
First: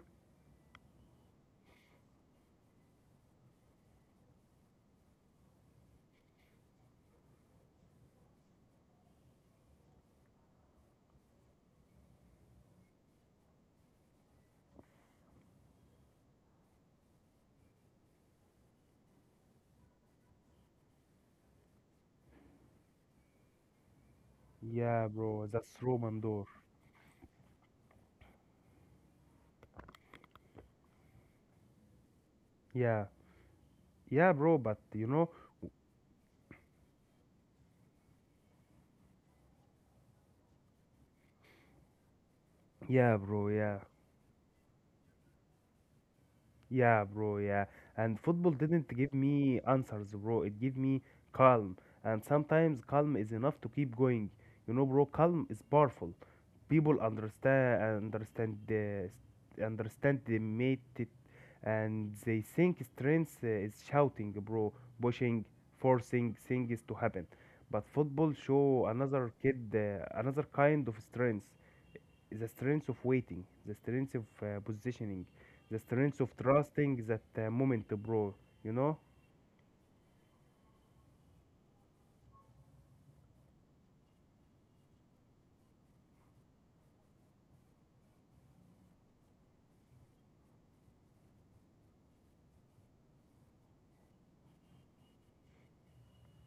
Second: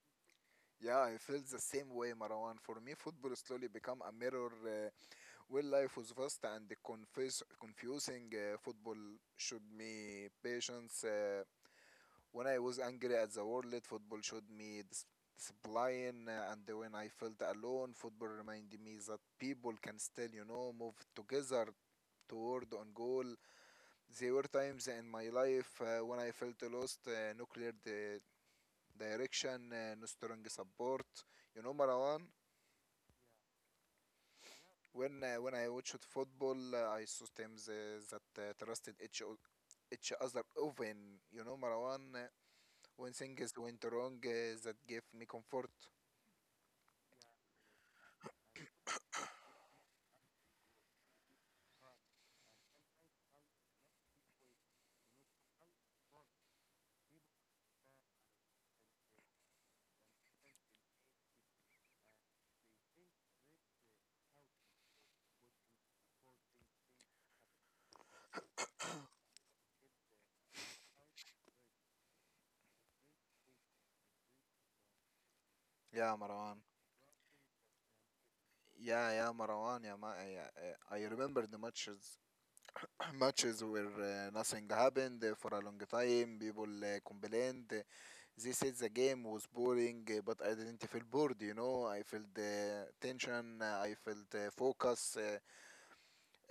Speaker 2: Yeah, I feel the same way, Marwan. For me, football slowly become a mirror. Where life was vast and confusing. Football showed me patience. When I was angry at the world, football showed me discipline, and when I felt alone, football reminded me that people can still, you know, move together toward on goal. There were times in
Speaker 1: Yeah,
Speaker 2: my
Speaker 1: bro, that's
Speaker 2: life
Speaker 1: true,
Speaker 2: when I
Speaker 1: Mandor.
Speaker 2: felt lost, no clear direction, no strong support. You know, Marwan,
Speaker 1: Yeah. Yeah, bro, but you know,
Speaker 2: when I watched football, I saw teams that trusted each other often. You know, Marwan, when
Speaker 1: yeah, bro,
Speaker 2: things
Speaker 1: yeah,
Speaker 2: went wrong, that gave me comfort.
Speaker 1: yeah, bro, yeah. And football didn't give me answers, bro. It gave me calm. And sometimes calm is enough to keep going. You know, bro, calm is powerful. People understand, understand the mate it, and they think strength is shouting, bro, pushing, forcing things to happen. But football show another kid, another kind of strength. The strength of waiting, the strength of positioning, the
Speaker 2: Yeah,
Speaker 1: strength of
Speaker 2: Marwan.
Speaker 1: trusting that moment, bro. You
Speaker 2: Yeah,
Speaker 1: know?
Speaker 2: yeah, Marwan. Yeah, yeah. I remember the matches. Matches where nothing happened for a long time. People complained. They said the game was boring, but I didn't feel bored. You know, I felt tension. I felt focus. uh,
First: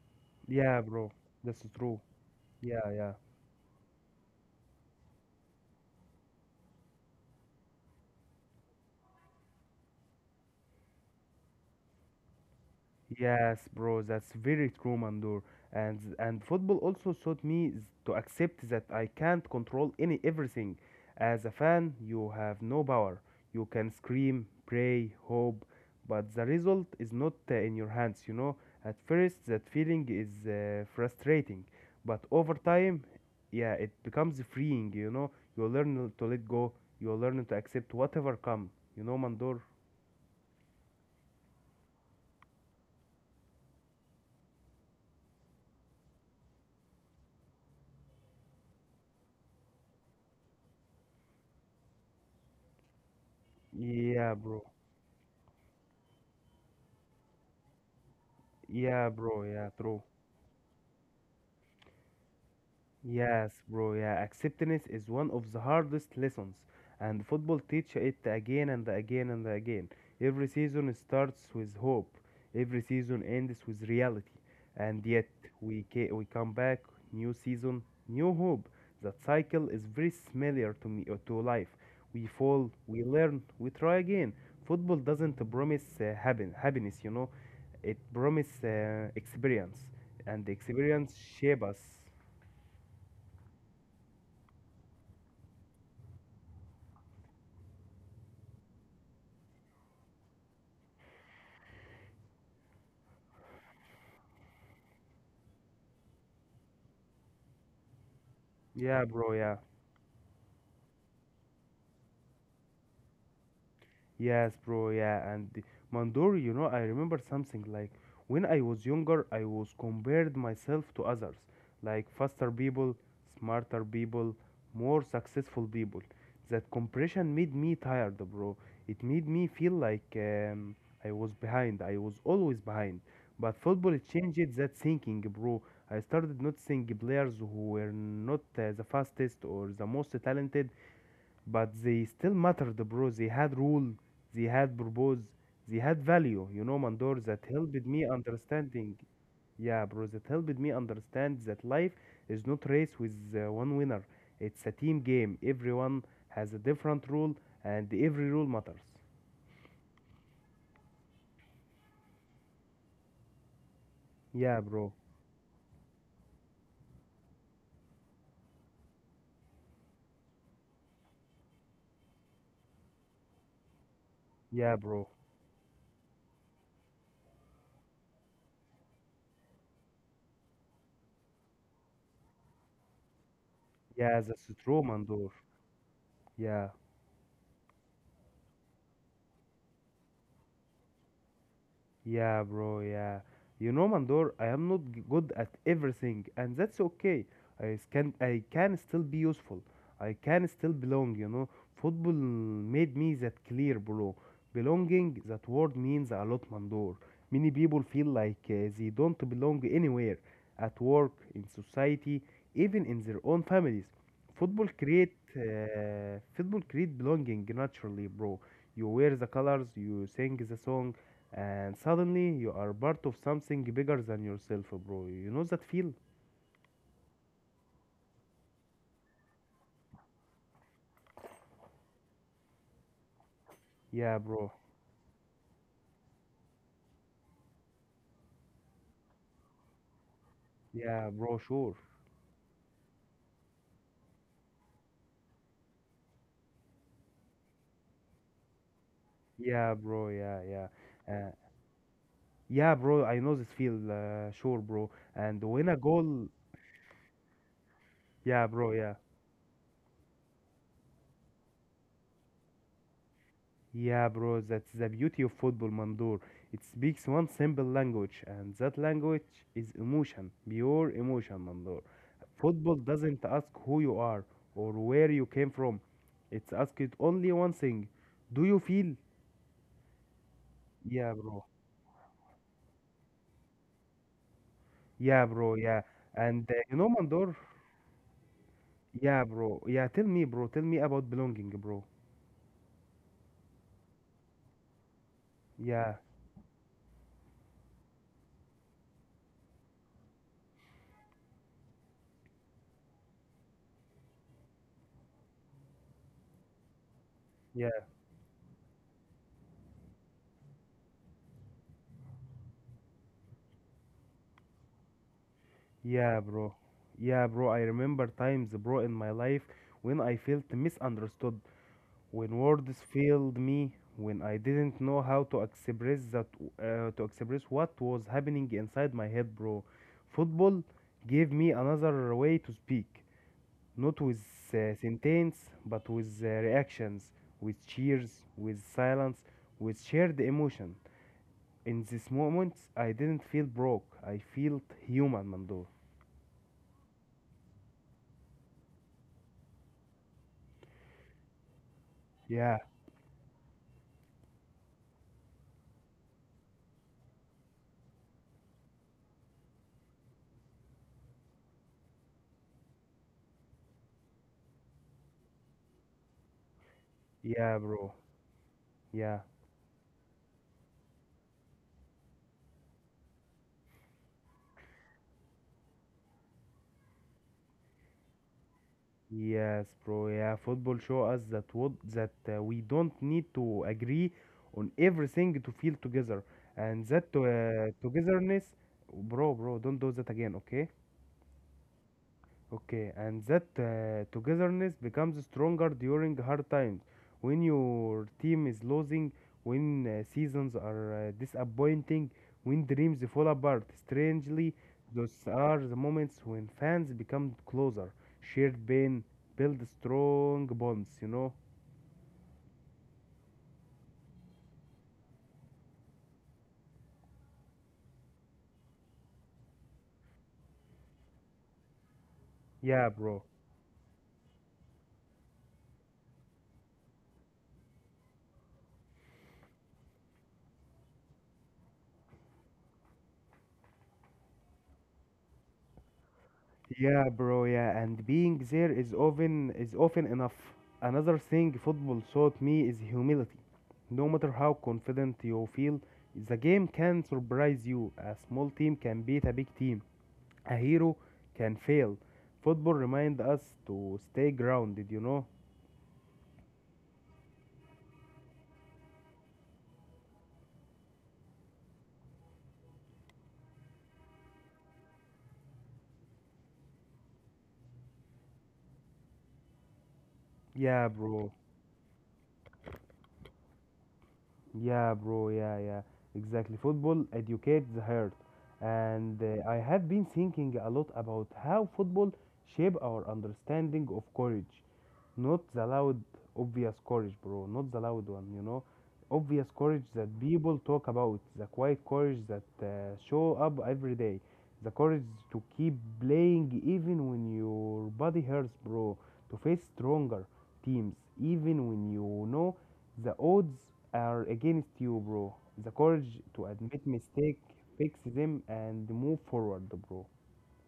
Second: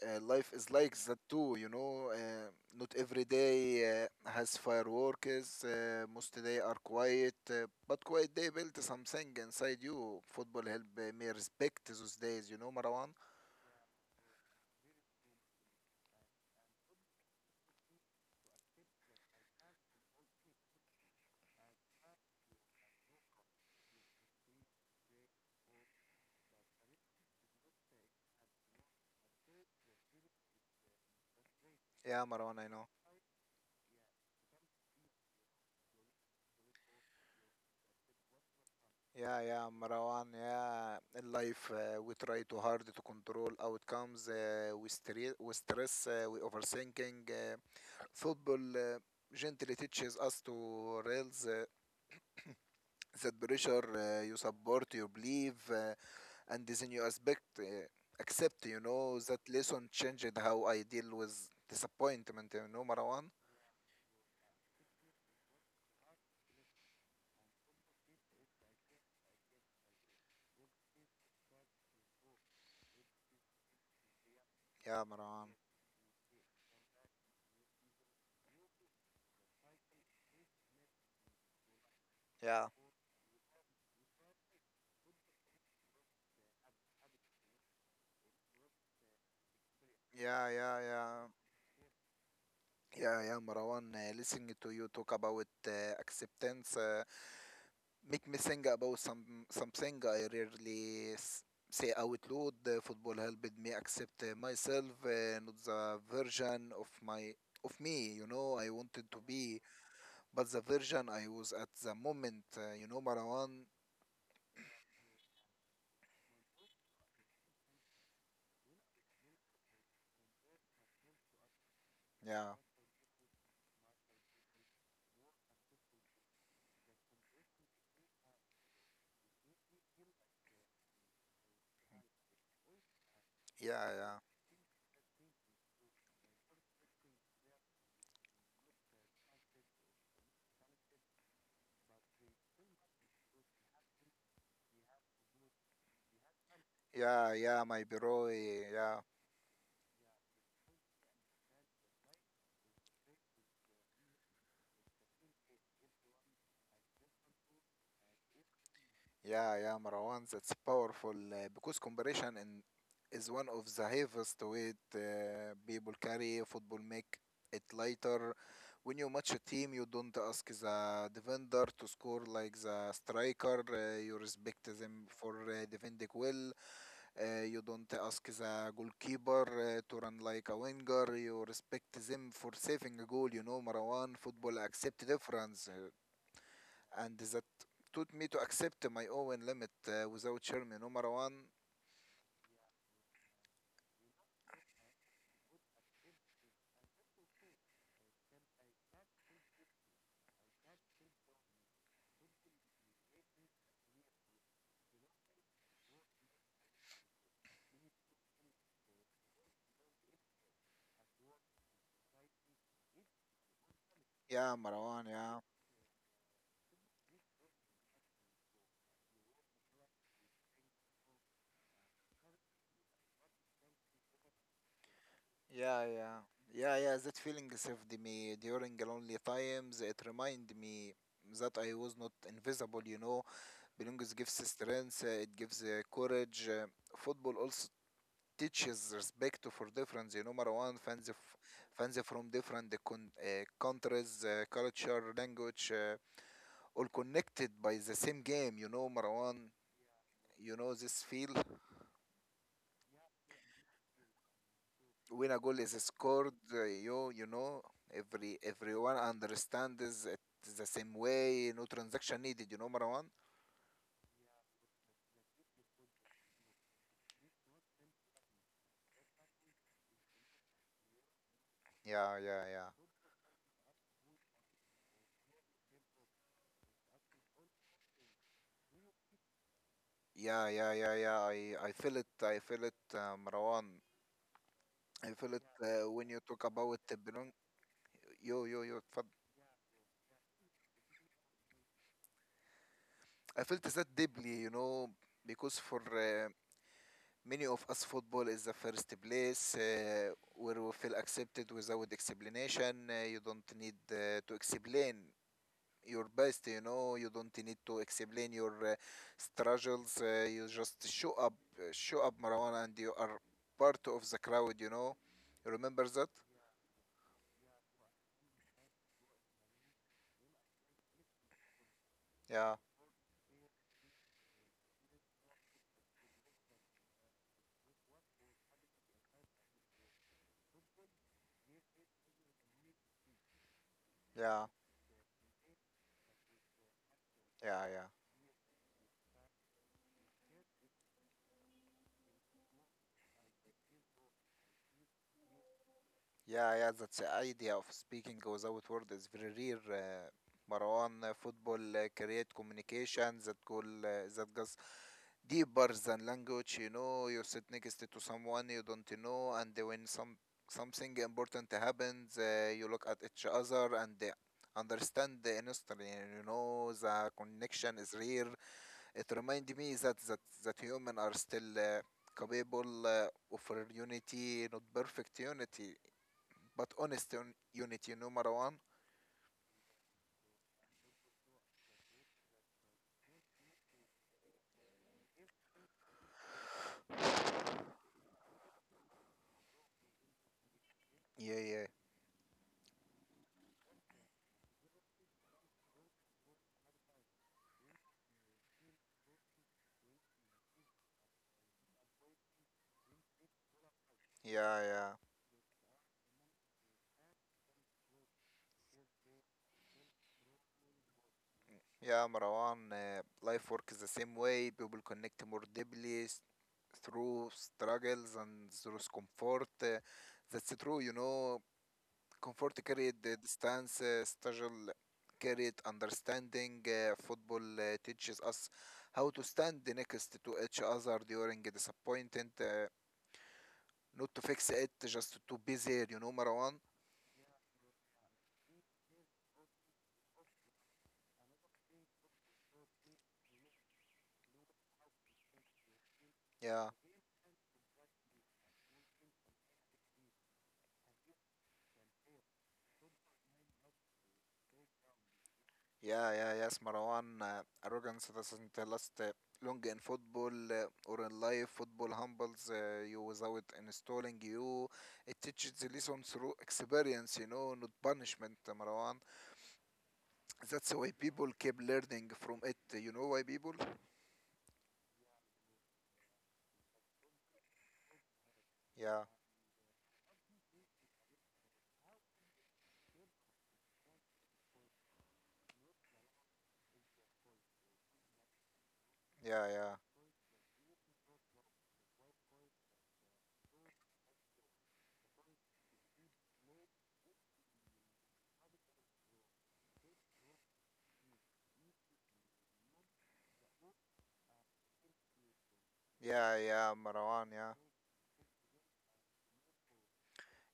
Speaker 2: Uh, Life is
Speaker 1: Yeah,
Speaker 2: like
Speaker 1: bro.
Speaker 2: that too,
Speaker 1: That's
Speaker 2: you
Speaker 1: true.
Speaker 2: know.
Speaker 1: Yeah,
Speaker 2: Not
Speaker 1: yeah.
Speaker 2: every day has fireworks. Most day are quiet, but quiet day built something inside you. Football help me respect those days, you know, Marwan.
Speaker 1: Yes, bro, that's very true, Mandur. And football also taught me to accept that I can't control any everything. As a fan, you have no power. You can scream, pray, hope, but the result is not in your hands, you know. At first, that feeling is frustrating, but
Speaker 2: Yeah,
Speaker 1: over
Speaker 2: Marwan, I know.
Speaker 1: time, yeah, it becomes freeing, you know. You learn to let go, you learn to accept whatever comes, you know,
Speaker 2: Yeah,
Speaker 1: Mandur.
Speaker 2: yeah, Marwan. Yeah, in life we try too hard to control outcomes. We, we stress. We overthinking. Football gently teaches us to rails. That pressure,
Speaker 1: Yeah,
Speaker 2: you
Speaker 1: bro.
Speaker 2: support, you believe, and then you expect, accept, you
Speaker 1: Yeah,
Speaker 2: know, that
Speaker 1: bro. Yeah,
Speaker 2: lesson
Speaker 1: true.
Speaker 2: changed how I deal with disappointment, you know, Marwan.
Speaker 1: Yes, bro, yeah, acceptance is one of the hardest lessons, and football teach it again and again and again. Every season starts with hope, every season ends with reality,
Speaker 2: Yeah,
Speaker 1: and yet
Speaker 2: Marwan.
Speaker 1: we come back, new season, new hope. That cycle is very similar to life. We
Speaker 2: Yeah,
Speaker 1: fall, we learn, we try again. Football doesn't promise happiness, you know, it promises experience, and
Speaker 2: yeah,
Speaker 1: the
Speaker 2: yeah,
Speaker 1: experience
Speaker 2: yeah,
Speaker 1: shape us.
Speaker 2: yeah, yeah, Marwan. Listening to you talk about acceptance make me think about something I rarely say out loud. Football helped me accept myself, not the version of my of me, you know, I
Speaker 1: Yeah,
Speaker 2: wanted to
Speaker 1: bro,
Speaker 2: be.
Speaker 1: yeah.
Speaker 2: But the version I was at the moment, you know, Marwan,
Speaker 1: Yes, bro, yeah. Mandori, you know, I remember something like when I was younger, I was compared myself to others, like faster
Speaker 2: yeah,
Speaker 1: people, smarter people, more successful people. That compression made me tired, bro. It made me feel like I was behind. I was always behind. But football
Speaker 2: yeah,
Speaker 1: it
Speaker 2: yeah,
Speaker 1: changed that thinking, bro. I started noticing players who were not the fastest or the most talented but they still mattered, bro. They had rule, they had purpose, they had value. You know, Mandor,
Speaker 2: yeah,
Speaker 1: that
Speaker 2: yeah,
Speaker 1: helped
Speaker 2: my
Speaker 1: me
Speaker 2: bro,
Speaker 1: understanding.
Speaker 2: yeah,
Speaker 1: Yeah, bro, that helped me understand that life is not race with one winner. It's a team game. Everyone has a different rule, and every rule matters.
Speaker 2: yeah, yeah, Marwan, that's powerful because comparison and is one of the heaviest
Speaker 1: Yeah,
Speaker 2: weight
Speaker 1: bro.
Speaker 2: people carry. Football make it lighter. When you match a team, you don't ask the defender to score like the striker. You respect
Speaker 1: Yeah, bro.
Speaker 2: them for defending well. You don't ask the goalkeeper to run like a winger. You respect them for saving a goal. You know,
Speaker 1: Yeah,
Speaker 2: Marwan,
Speaker 1: that's
Speaker 2: football
Speaker 1: true,
Speaker 2: accept
Speaker 1: Mandor.
Speaker 2: difference,
Speaker 1: Yeah.
Speaker 2: and that taught me to accept my own limit without shame. You know, Marwan.
Speaker 1: Yeah, bro, yeah. You know, Mandor, I am not good at everything, and that's okay. I can still be useful. I can still belong, you know. Football made me that clear, bro. Belonging, that word means a lot, Mandor. Many people feel like they don't belong anywhere, at work, in society, even in their own families.
Speaker 2: Yeah, Marwan. Yeah,
Speaker 1: Football create belonging naturally, bro. You wear the colors, you sing the song, and suddenly you are part of something bigger than yourself, bro. You know that
Speaker 2: yeah,
Speaker 1: feel?
Speaker 2: yeah, yeah, yeah. That feeling saved me during lonely times. It reminded me that I was not invisible. You know,
Speaker 1: Yeah,
Speaker 2: belongings gives
Speaker 1: bro.
Speaker 2: strength. It gives courage. Football also teaches respect for difference. You know, Marwan,
Speaker 1: Yeah, bro, sure.
Speaker 2: fans from different countries, culture, language, all connected by the same game. You know, Marwan.
Speaker 1: Yeah, bro, yeah,
Speaker 2: You
Speaker 1: yeah.
Speaker 2: know this
Speaker 1: Uh,
Speaker 2: feel
Speaker 1: yeah, bro, I know this feel, sure, bro.
Speaker 2: when a
Speaker 1: And
Speaker 2: goal
Speaker 1: when
Speaker 2: is
Speaker 1: a goal,
Speaker 2: scored. You know
Speaker 1: yeah, bro, yeah.
Speaker 2: everyone understands it the same way. No transaction needed. You know, Marwan.
Speaker 1: Yeah, bro, that's the beauty of football, Mandur. It speaks one simple language, and that language is emotion, pure emotion, Mandur.
Speaker 2: Yeah, yeah, yeah.
Speaker 1: Football doesn't ask who you are or where you came from. It's asked only one thing. Do you feel?
Speaker 2: Yeah, yeah, yeah,
Speaker 1: Yeah,
Speaker 2: yeah.
Speaker 1: bro.
Speaker 2: I feel it. I feel it, Marwan. I
Speaker 1: Yeah,
Speaker 2: feel it
Speaker 1: bro. Yeah.
Speaker 2: when you talk
Speaker 1: And you
Speaker 2: about
Speaker 1: know,
Speaker 2: the belong.
Speaker 1: Mandor.
Speaker 2: Yo, yo, yo.
Speaker 1: Yeah, bro. Yeah, tell me, bro. Tell me about belonging, bro.
Speaker 2: I felt that deeply, you know, because for
Speaker 1: Yeah,
Speaker 2: many of us, football is the first place where we feel accepted without explanation. You don't need to explain your best, you know, you don't need
Speaker 1: yeah,
Speaker 2: to explain your struggles. You just show up, Marwan, and you are part of the crowd, you know. You remember that?
Speaker 1: yeah, bro. Yeah, bro. I remember times, bro, in my life when I felt misunderstood, when
Speaker 2: Yeah,
Speaker 1: words failed me, when I didn't know how to express that, to express what was happening inside my head, bro. Football gave me another way to speak. Not with
Speaker 2: yeah,
Speaker 1: sentence, but with reactions, with
Speaker 2: yeah, yeah.
Speaker 1: cheers, with silence, with shared emotion. In this moment, I didn't feel broke. I felt human, Mando.
Speaker 2: Yeah, yeah, that's the idea of speaking without word is very rare. Marwan, football create
Speaker 1: Yeah,
Speaker 2: communication that goal that goes deeper than language. You know, you sit next to someone you don't know, and when something important happens, you look at each other and understand the instantly. You know, the
Speaker 1: yeah,
Speaker 2: connection
Speaker 1: bro.
Speaker 2: is rare. It
Speaker 1: Yeah,
Speaker 2: reminds me that that human are still capable of unity, not perfect unity. But honest unit, you know, Marwan?
Speaker 1: yes, bro. Yeah, football show us that what that we don't need to agree on everything to feel together, and that togetherness, bro, bro. Don't do that again, okay?
Speaker 2: Yeah, yeah,
Speaker 1: Okay, and that togetherness becomes stronger during hard times when your team is losing, when seasons are disappointing, when dreams fall apart. Strangely,
Speaker 2: yeah, yeah.
Speaker 1: those are the moments when fans become closer, shared pain, build strong bonds, you know?
Speaker 2: Yeah, Marwan, life works the same way. People connect more deeply through struggles and through comfort. That's true, you know. Comfort
Speaker 1: Yeah,
Speaker 2: carried the
Speaker 1: bro.
Speaker 2: distance, struggle carried understanding. Football teaches us how to stand next to each other during a disappointment, not to fix it, just to be there, you know, Marwan?
Speaker 1: Yeah, bro, yeah, and being there is often enough. Another thing football taught me is humility. No matter how confident you feel, the game
Speaker 2: Yeah.
Speaker 1: can surprise you. A small team can beat a big team. A hero can fail. Football reminds us to stay grounded, you know?
Speaker 2: Yeah, yeah, yes, Marwan. Arrogance doesn't last long in football or in life. Football humbles you without installing you. It teaches the lesson through experience, you know, not punishment, Marwan. That's
Speaker 1: Yeah,
Speaker 2: why
Speaker 1: bro.
Speaker 2: people keep learning from it. You know why people?
Speaker 1: Yeah, bro. Yeah, yeah. Exactly. Football educates the heart.
Speaker 2: Yeah,
Speaker 1: And I have been thinking a lot about how football shape our understanding of courage. Not the loud obvious courage bro, not the loud one, you know, obvious
Speaker 2: yeah,
Speaker 1: courage
Speaker 2: yeah.
Speaker 1: that people talk about, the quiet courage that show up every day, the courage to keep playing even when your body hurts bro, to face stronger teams even when you know the odds are against you bro, the courage to admit mistake,
Speaker 2: Yeah.
Speaker 1: fix them and move forward bro,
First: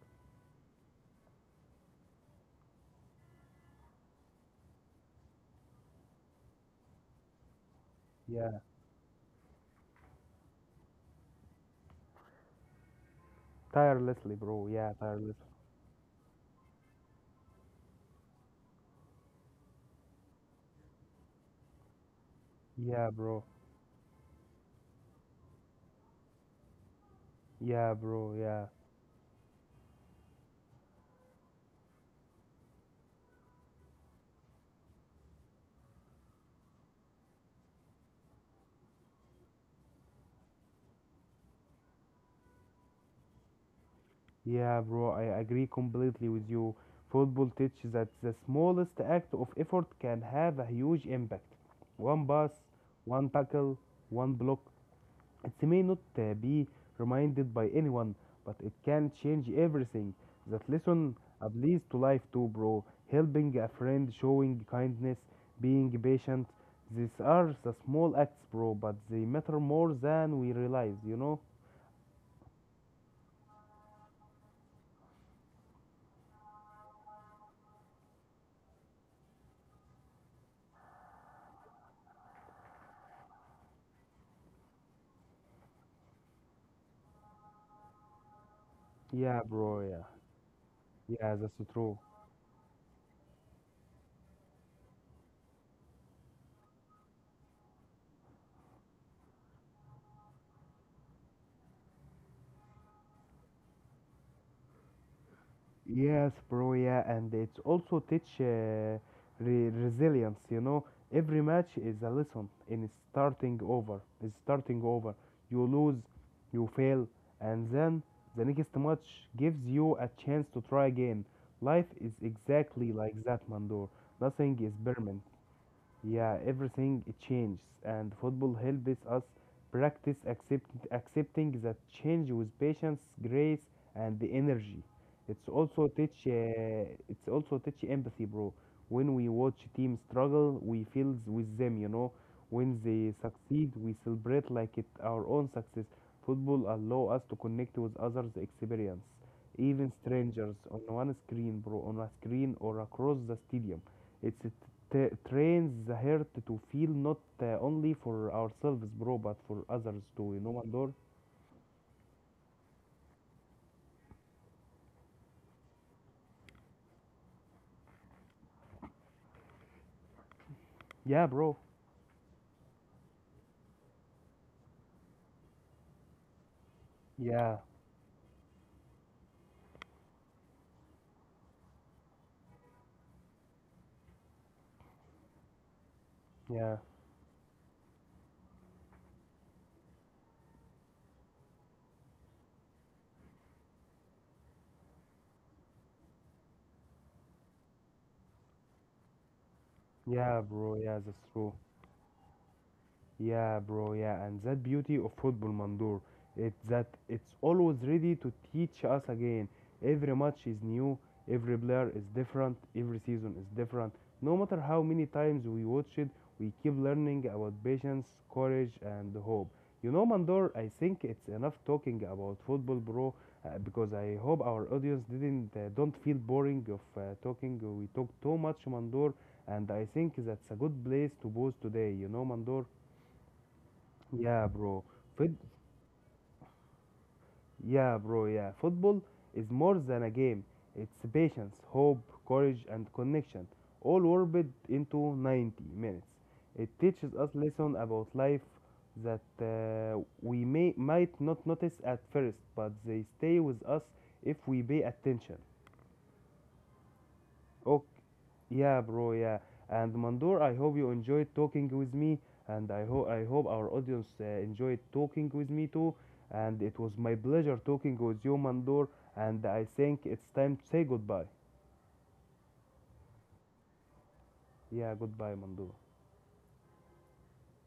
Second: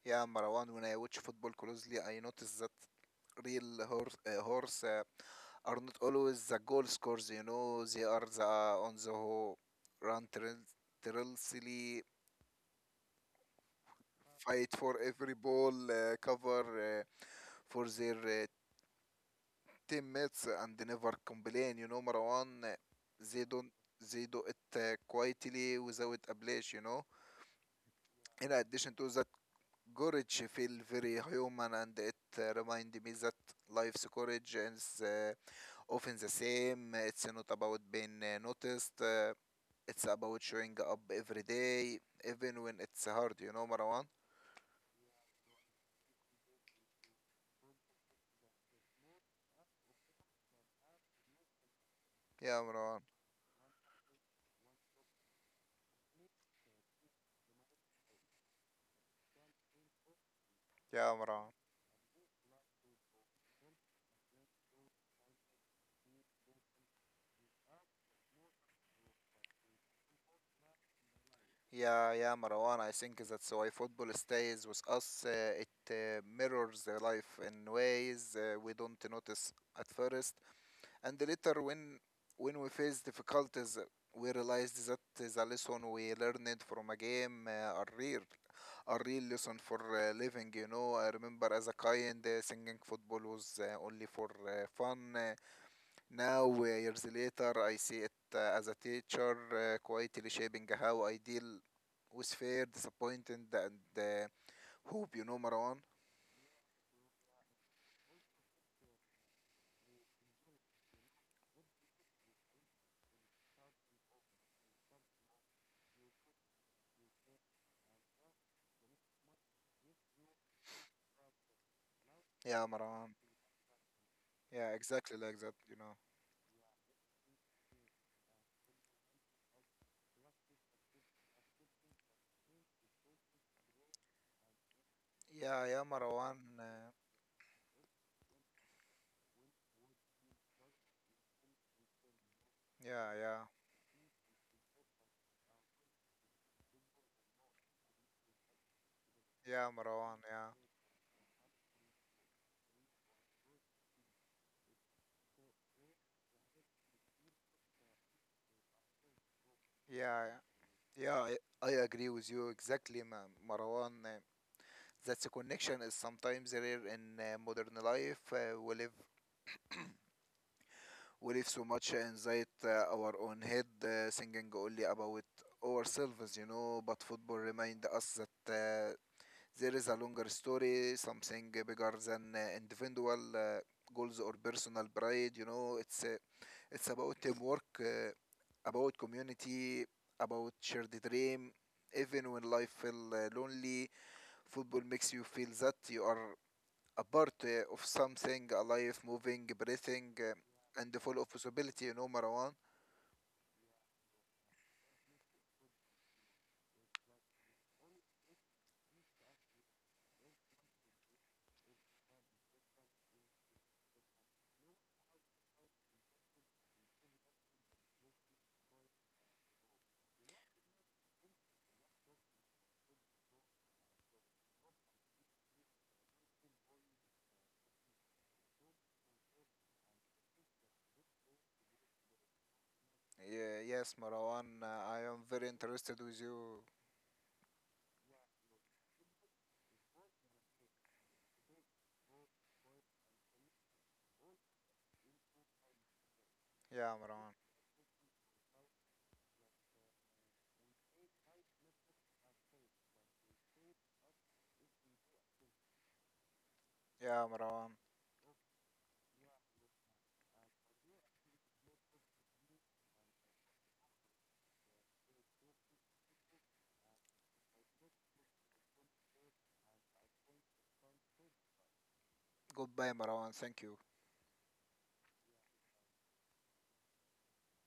Speaker 2: Yeah, Marwan, when I watch football closely, I notice that real horse, are not always the goal scorers, you know, they are the
Speaker 1: yeah,
Speaker 2: on the whole run tirelessly,
Speaker 1: tirelessly
Speaker 2: fight
Speaker 1: bro, yeah,
Speaker 2: for every
Speaker 1: tirelessly,
Speaker 2: ball, cover for their teammates, and they never complain, you know, Marwan.
Speaker 1: yeah
Speaker 2: They
Speaker 1: bro,
Speaker 2: don't they do it quietly without a blush, you know.
Speaker 1: yeah bro,
Speaker 2: In
Speaker 1: yeah.
Speaker 2: addition to that, courage feel very human and it remind me that life's courage is often the same. It's not about being noticed. It's about showing up every day, even when it's hard. You know, Marwan?
Speaker 1: Yeah, bro, I agree completely with you. Football teaches that the smallest act of effort can have a huge impact. One pass,
Speaker 2: Yeah, Marwan.
Speaker 1: one tackle, one block. It may not be reminded by anyone, but it can change everything. That
Speaker 2: Yeah,
Speaker 1: lesson
Speaker 2: Marwan.
Speaker 1: applies to life too, bro. Helping a friend, showing kindness, being patient. These are the small acts, bro, but they matter more than we realize, you know?
Speaker 2: Yeah, yeah, Marwan. I think that's why football stays with us. It mirrors the life in ways we don't notice at first. And later, when we face difficulties, we realized that the lesson we learned from a game are real, a real
Speaker 1: Yeah,
Speaker 2: lesson for
Speaker 1: bro, yeah.
Speaker 2: living. You know, I
Speaker 1: Yeah,
Speaker 2: remember
Speaker 1: that's
Speaker 2: as a
Speaker 1: true.
Speaker 2: kind, singing football was only for fun. Now, years later, I see it as a teacher, quietly shaping how I deal with fear, disappointment, and hope. You know, Marwan.
Speaker 1: Yes, bro, yeah, and it's also teach resilience, you know. Every match is a lesson in starting over. You lose, you fail, and then the next match gives you a chance to try again. Life is
Speaker 2: Yeah,
Speaker 1: exactly
Speaker 2: Marwan.
Speaker 1: like that, Mandor. Nothing
Speaker 2: Yeah,
Speaker 1: is
Speaker 2: exactly
Speaker 1: permanent.
Speaker 2: like that. You know.
Speaker 1: Yeah, everything changes, and football helps us practice accept, accepting that change with patience, grace, and the energy.
Speaker 2: Yeah, yeah, Marwan.
Speaker 1: It's also teach empathy, bro. When we watch team struggle, we feel with them. You know, when
Speaker 2: Yeah,
Speaker 1: they
Speaker 2: yeah.
Speaker 1: succeed, we celebrate like it our own success. Football allow us to connect with others' experience,
Speaker 2: Yeah,
Speaker 1: even
Speaker 2: Marwan. Yeah,
Speaker 1: strangers, on one screen, bro, on a screen or across the stadium. It's trains the heart to feel not only for ourselves, bro, but for others
Speaker 2: yeah,
Speaker 1: too. You know, Mandor?
Speaker 2: yeah. I agree with you exactly, Marwan. That the connection is sometimes rare in modern life. We live
Speaker 1: Yeah, bro.
Speaker 2: so much inside our own head, thinking only about ourselves, you know. But football
Speaker 1: Yeah,
Speaker 2: remind us that. There is a longer story, something bigger than individual goals or personal pride. You know,
Speaker 1: yeah,
Speaker 2: it's about teamwork, about community, about shared dream. Even when life feel lonely, football makes you feel that you are a part of something alive, moving, breathing,
Speaker 1: yeah, bro.
Speaker 2: and
Speaker 1: Yeah, that's
Speaker 2: full of
Speaker 1: true.
Speaker 2: possibility. You know, Marwan.
Speaker 1: Yeah, bro, yeah, and that beauty of football, Mandor, it's that it's always ready to teach us again. Every match is new, every player is different, every season is different. No matter how many times we watch it, we keep learning about patience, courage, and hope. You know, Mandor. I think it's enough talking about football, bro, because I hope our audience didn't don't feel boring of talking. We talk too much, Mandor, and I think that's a good place to pause today. You know, Mandor.
Speaker 2: Yeah, yes,
Speaker 1: Yeah,
Speaker 2: Marwan.
Speaker 1: bro.
Speaker 2: I am
Speaker 1: Foot
Speaker 2: very interested with you.
Speaker 1: yeah, bro. Yeah, football is more than a game. It's patience, hope, courage, and connection, all warped into 90 minutes. It
Speaker 2: Yeah,
Speaker 1: teaches us
Speaker 2: Marwan.
Speaker 1: lessons about life that we may might not notice at first, but they stay with us if we pay attention.
Speaker 2: Yeah, Marwan.
Speaker 1: Ok, yeah, bro, yeah. And Mandor, I hope you enjoyed talking with me, and I hope our audience enjoyed talking with me too. And it was my pleasure talking with you, Mandor, and I think it's time to say goodbye.
Speaker 2: Goodbye, Marwan. Thank you.
Speaker 1: Yeah, goodbye, Mandor.